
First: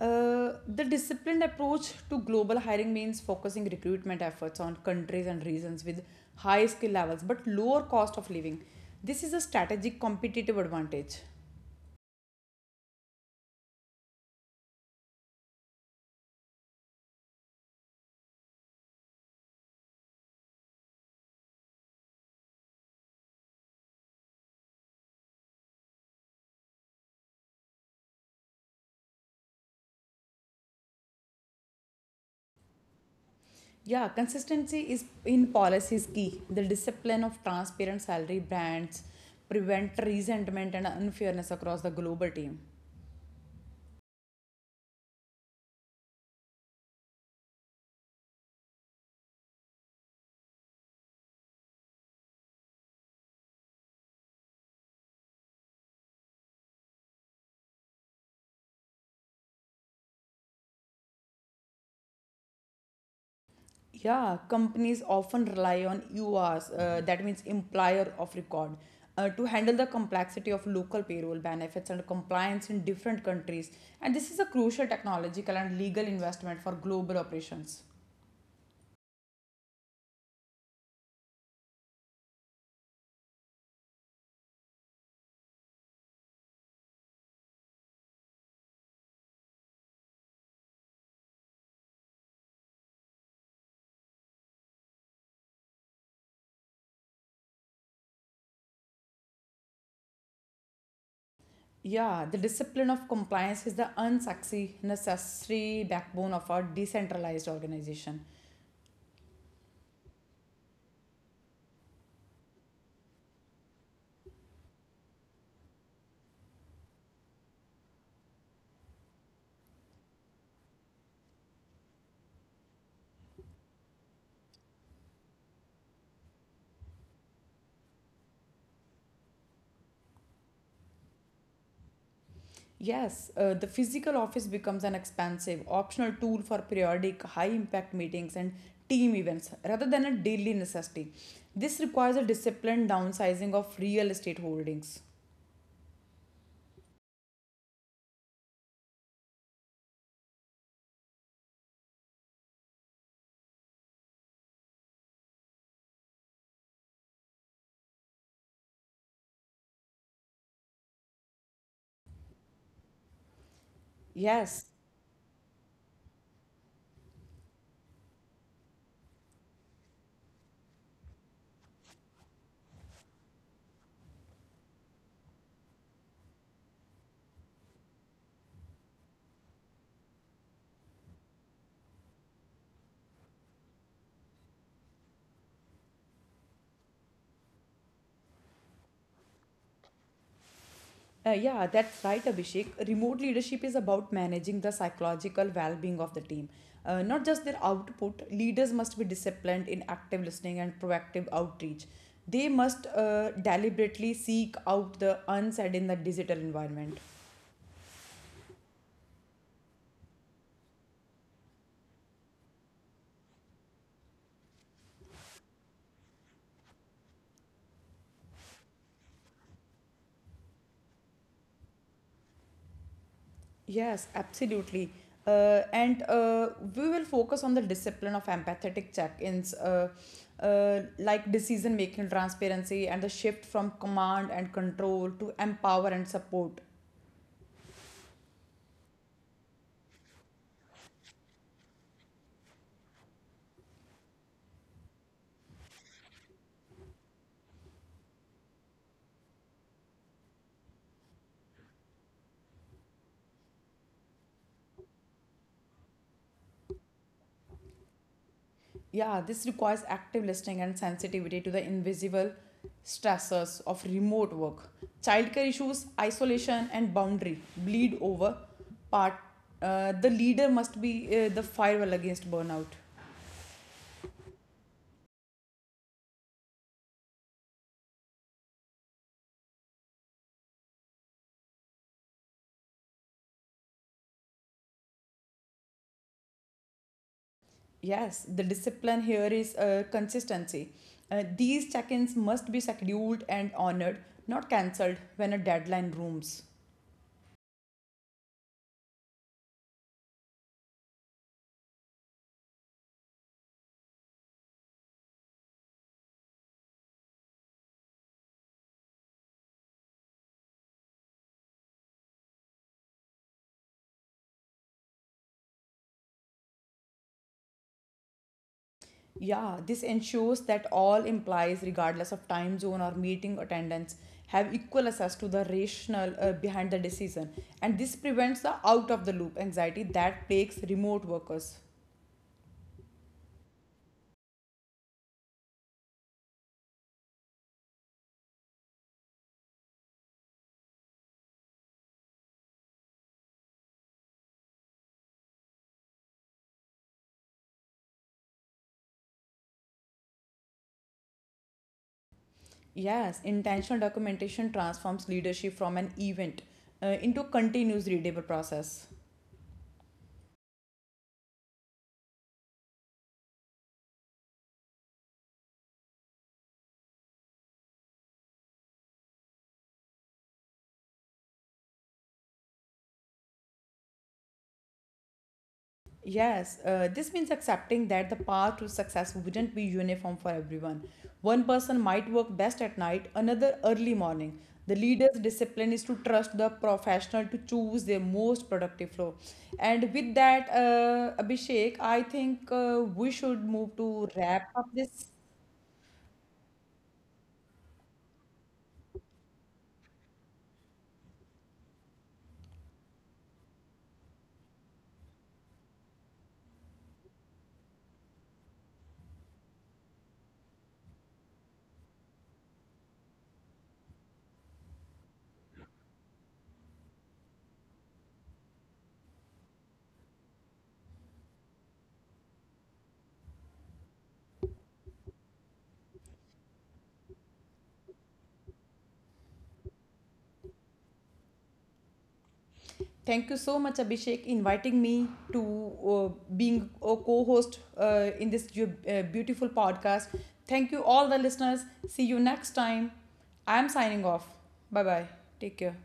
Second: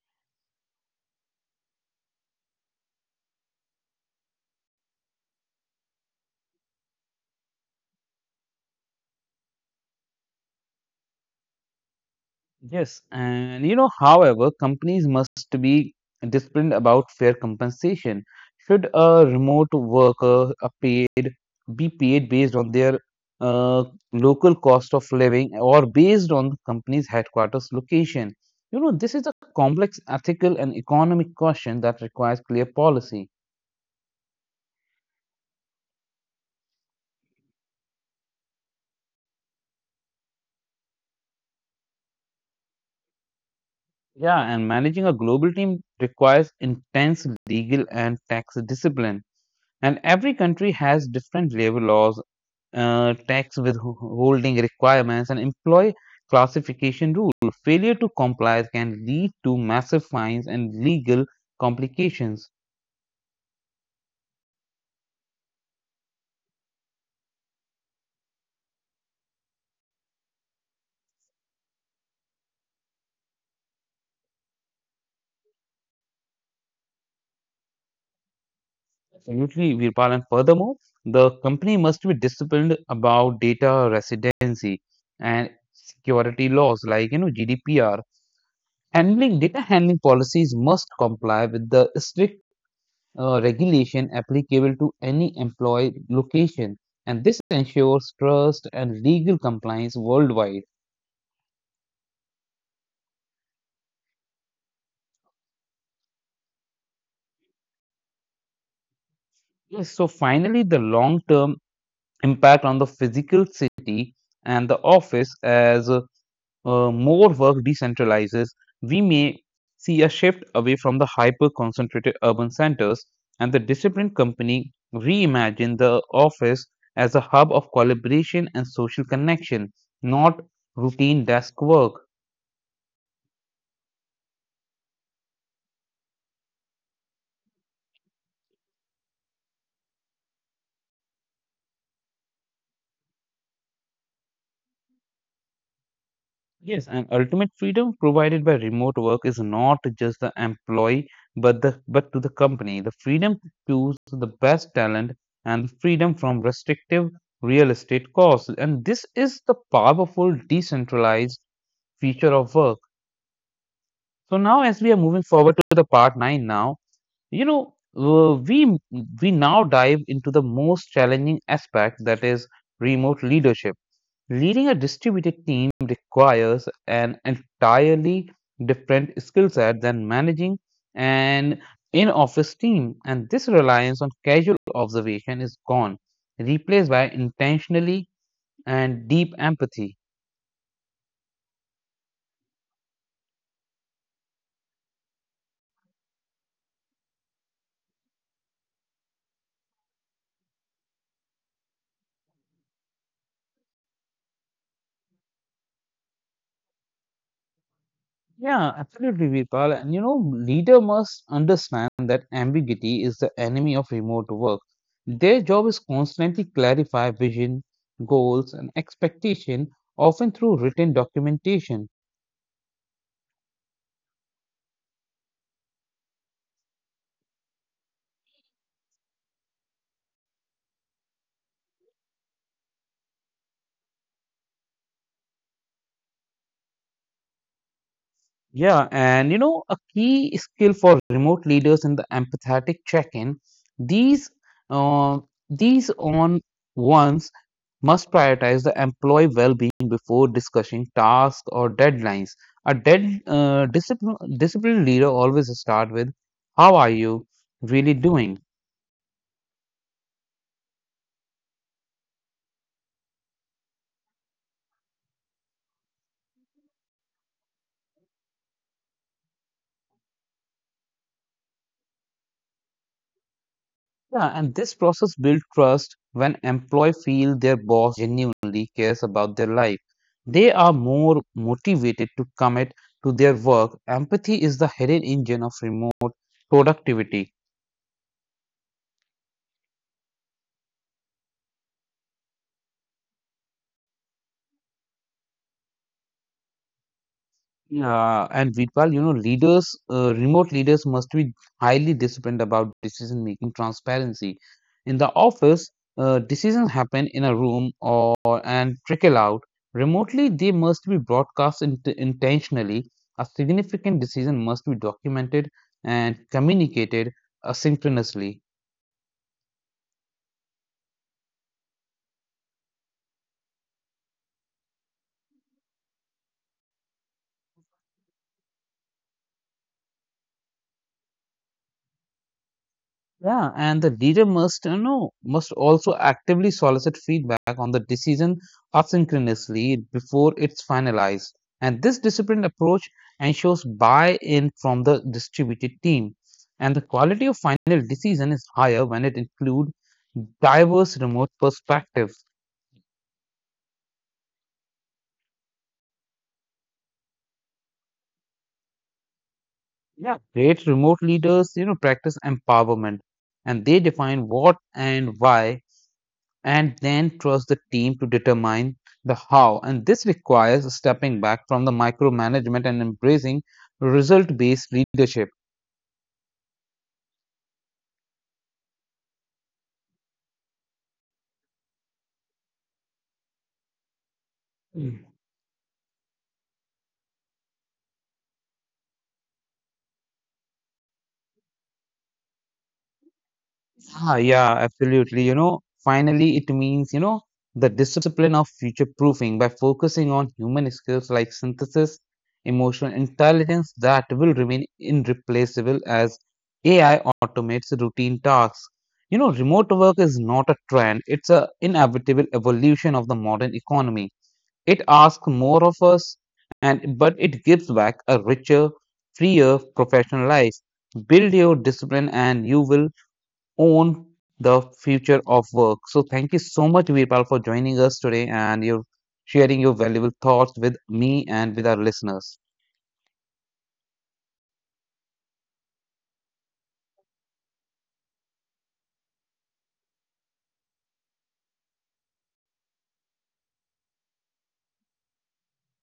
[SPEAKER 2] The disciplined approach to global hiring means focusing recruitment efforts on countries and regions with high skill levels but lower cost of living. This is a strategic competitive advantage.
[SPEAKER 1] Yes, and however, companies must be disciplined about fair compensation. Should a remote worker a paid be paid based on their uh, local cost of living or based on the company's headquarters location? This is a complex ethical and economic question that requires clear policy.
[SPEAKER 2] Yeah, consistency is in policies key. The discipline of transparent salary brands prevent resentment and unfairness across the global team.
[SPEAKER 1] Yeah, and managing a global team requires intense legal and tax discipline. And every country has different labor laws, tax withholding requirements, and employee classification rules. Failure to comply can lead to massive fines and legal complications.
[SPEAKER 2] Yeah, companies often rely on URs, that means employer of record, to handle the complexity of local payroll benefits and compliance in different countries. And this is a crucial technological and legal investment for global operations.
[SPEAKER 1] Absolutely, Virpal. And furthermore, the company must be disciplined about data residency and security laws like, GDPR. Handling data handling policies must comply with the strict regulation applicable to any employee location, and this ensures trust and legal compliance worldwide.
[SPEAKER 2] Yeah, the discipline of compliance is the unsexy, necessary backbone of our decentralized organization.
[SPEAKER 1] Yes, so finally, the long term impact on the physical city and the office, as more work decentralizes, we may see a shift away from the hyper concentrated urban centers, and the disciplined company reimagine the office as a hub of collaboration and social connection, not routine desk work.
[SPEAKER 2] Yes, the physical office becomes an expansive, optional tool for periodic, high impact meetings and team events rather than a daily necessity. This requires a disciplined downsizing of real estate holdings.
[SPEAKER 1] Yes, and ultimate freedom provided by remote work is not just the employee, but to the company. The freedom to choose the best talent and the freedom from restrictive real estate costs. And this is the powerful decentralized feature of work. So now,
[SPEAKER 2] Yes,
[SPEAKER 1] as we are moving forward to the part nine, now you know uh, we we now dive into the most challenging aspect, that is remote leadership. Leading a distributed team requires an entirely different skill set than managing an in office team, and this reliance on casual observation is gone, replaced by intentionally and deep empathy.
[SPEAKER 2] yeah, that's right, Abhishek. Remote leadership is about managing the psychological well being of the team. Not just their output, leaders must be disciplined in active listening and proactive outreach. They must deliberately seek out the unsaid in the digital environment.
[SPEAKER 1] Yeah, absolutely, Virpal. And leader must understand that ambiguity is the enemy of remote work. Their job is constantly clarify vision, goals, and expectation, often through written documentation.
[SPEAKER 2] Yes, absolutely. And We will focus on the discipline of empathetic check-ins, like decision-making transparency and the shift from command and control to empower and support.
[SPEAKER 1] Yeah, and a key skill for remote leaders in the empathetic check-in, these uh, these on ones must prioritize the employee well-being before discussing tasks or deadlines. A dead discipline disciplined leader always start with, "How are you really doing?"
[SPEAKER 2] Yeah, this requires active listening and sensitivity to the invisible stressors of remote work. Childcare issues, isolation, and boundary bleed over. Part The leader must be the firewall against burnout.
[SPEAKER 1] Yeah, and this process builds trust when employee feel their boss genuinely cares about their life. They are more motivated to commit to their work. Empathy is the hidden engine of remote productivity.
[SPEAKER 2] Yes, the discipline here is consistency. These check ins must be scheduled and honored, not cancelled when a deadline looms.
[SPEAKER 1] Yeah, and Vidpal, remote leaders must be highly disciplined about decision making transparency. In the office, decisions happen in a room or and trickle out. Remotely, they must be broadcast intentionally. A significant decision must be documented and communicated asynchronously.
[SPEAKER 2] Yeah, this ensures that all employees, regardless of time zone or meeting attendance, have equal access to the rationale behind the decision. And this prevents the out of the loop anxiety that plagues remote workers.
[SPEAKER 1] Yeah, and the leader must you know must also actively solicit feedback on the decision asynchronously before it's finalized. And this disciplined approach ensures buy-in from the distributed team. And the quality of final decision is higher when it includes diverse remote perspectives.
[SPEAKER 2] Yes, intentional documentation transforms leadership from an event into a continuous readable process.
[SPEAKER 1] Yeah, great remote leaders, practice empowerment, and they define what and why and then trust the team to determine the how. And this requires stepping back from the micromanagement and embracing result based leadership.
[SPEAKER 2] Yes, this means accepting that the path to success wouldn't be uniform for everyone. One person might work best at night, another early morning. The leader's discipline is to trust the professional to choose their most productive flow. And with that, Abhishek, I think we should move to
[SPEAKER 1] Ah, yeah,
[SPEAKER 2] wrap up this.
[SPEAKER 1] absolutely. Finally, it means the discipline of future proofing by focusing on human skills like synthesis, emotional intelligence that will remain irreplaceable as AI automates routine tasks. You know, remote work is not a trend, it's an inevitable evolution of the modern economy. It asks more of us, and but it gives back a richer, freer professional life. Build your discipline, and you will own the future of work. So, thank you so much, Virpal, for joining us today and your sharing your valuable thoughts with me and with our listeners.
[SPEAKER 2] Thank you so much, Abhishek, inviting me to uh, being a co-host in this beautiful podcast. Thank you, all the listeners. See you next time. I'm signing off. Bye bye. Take care.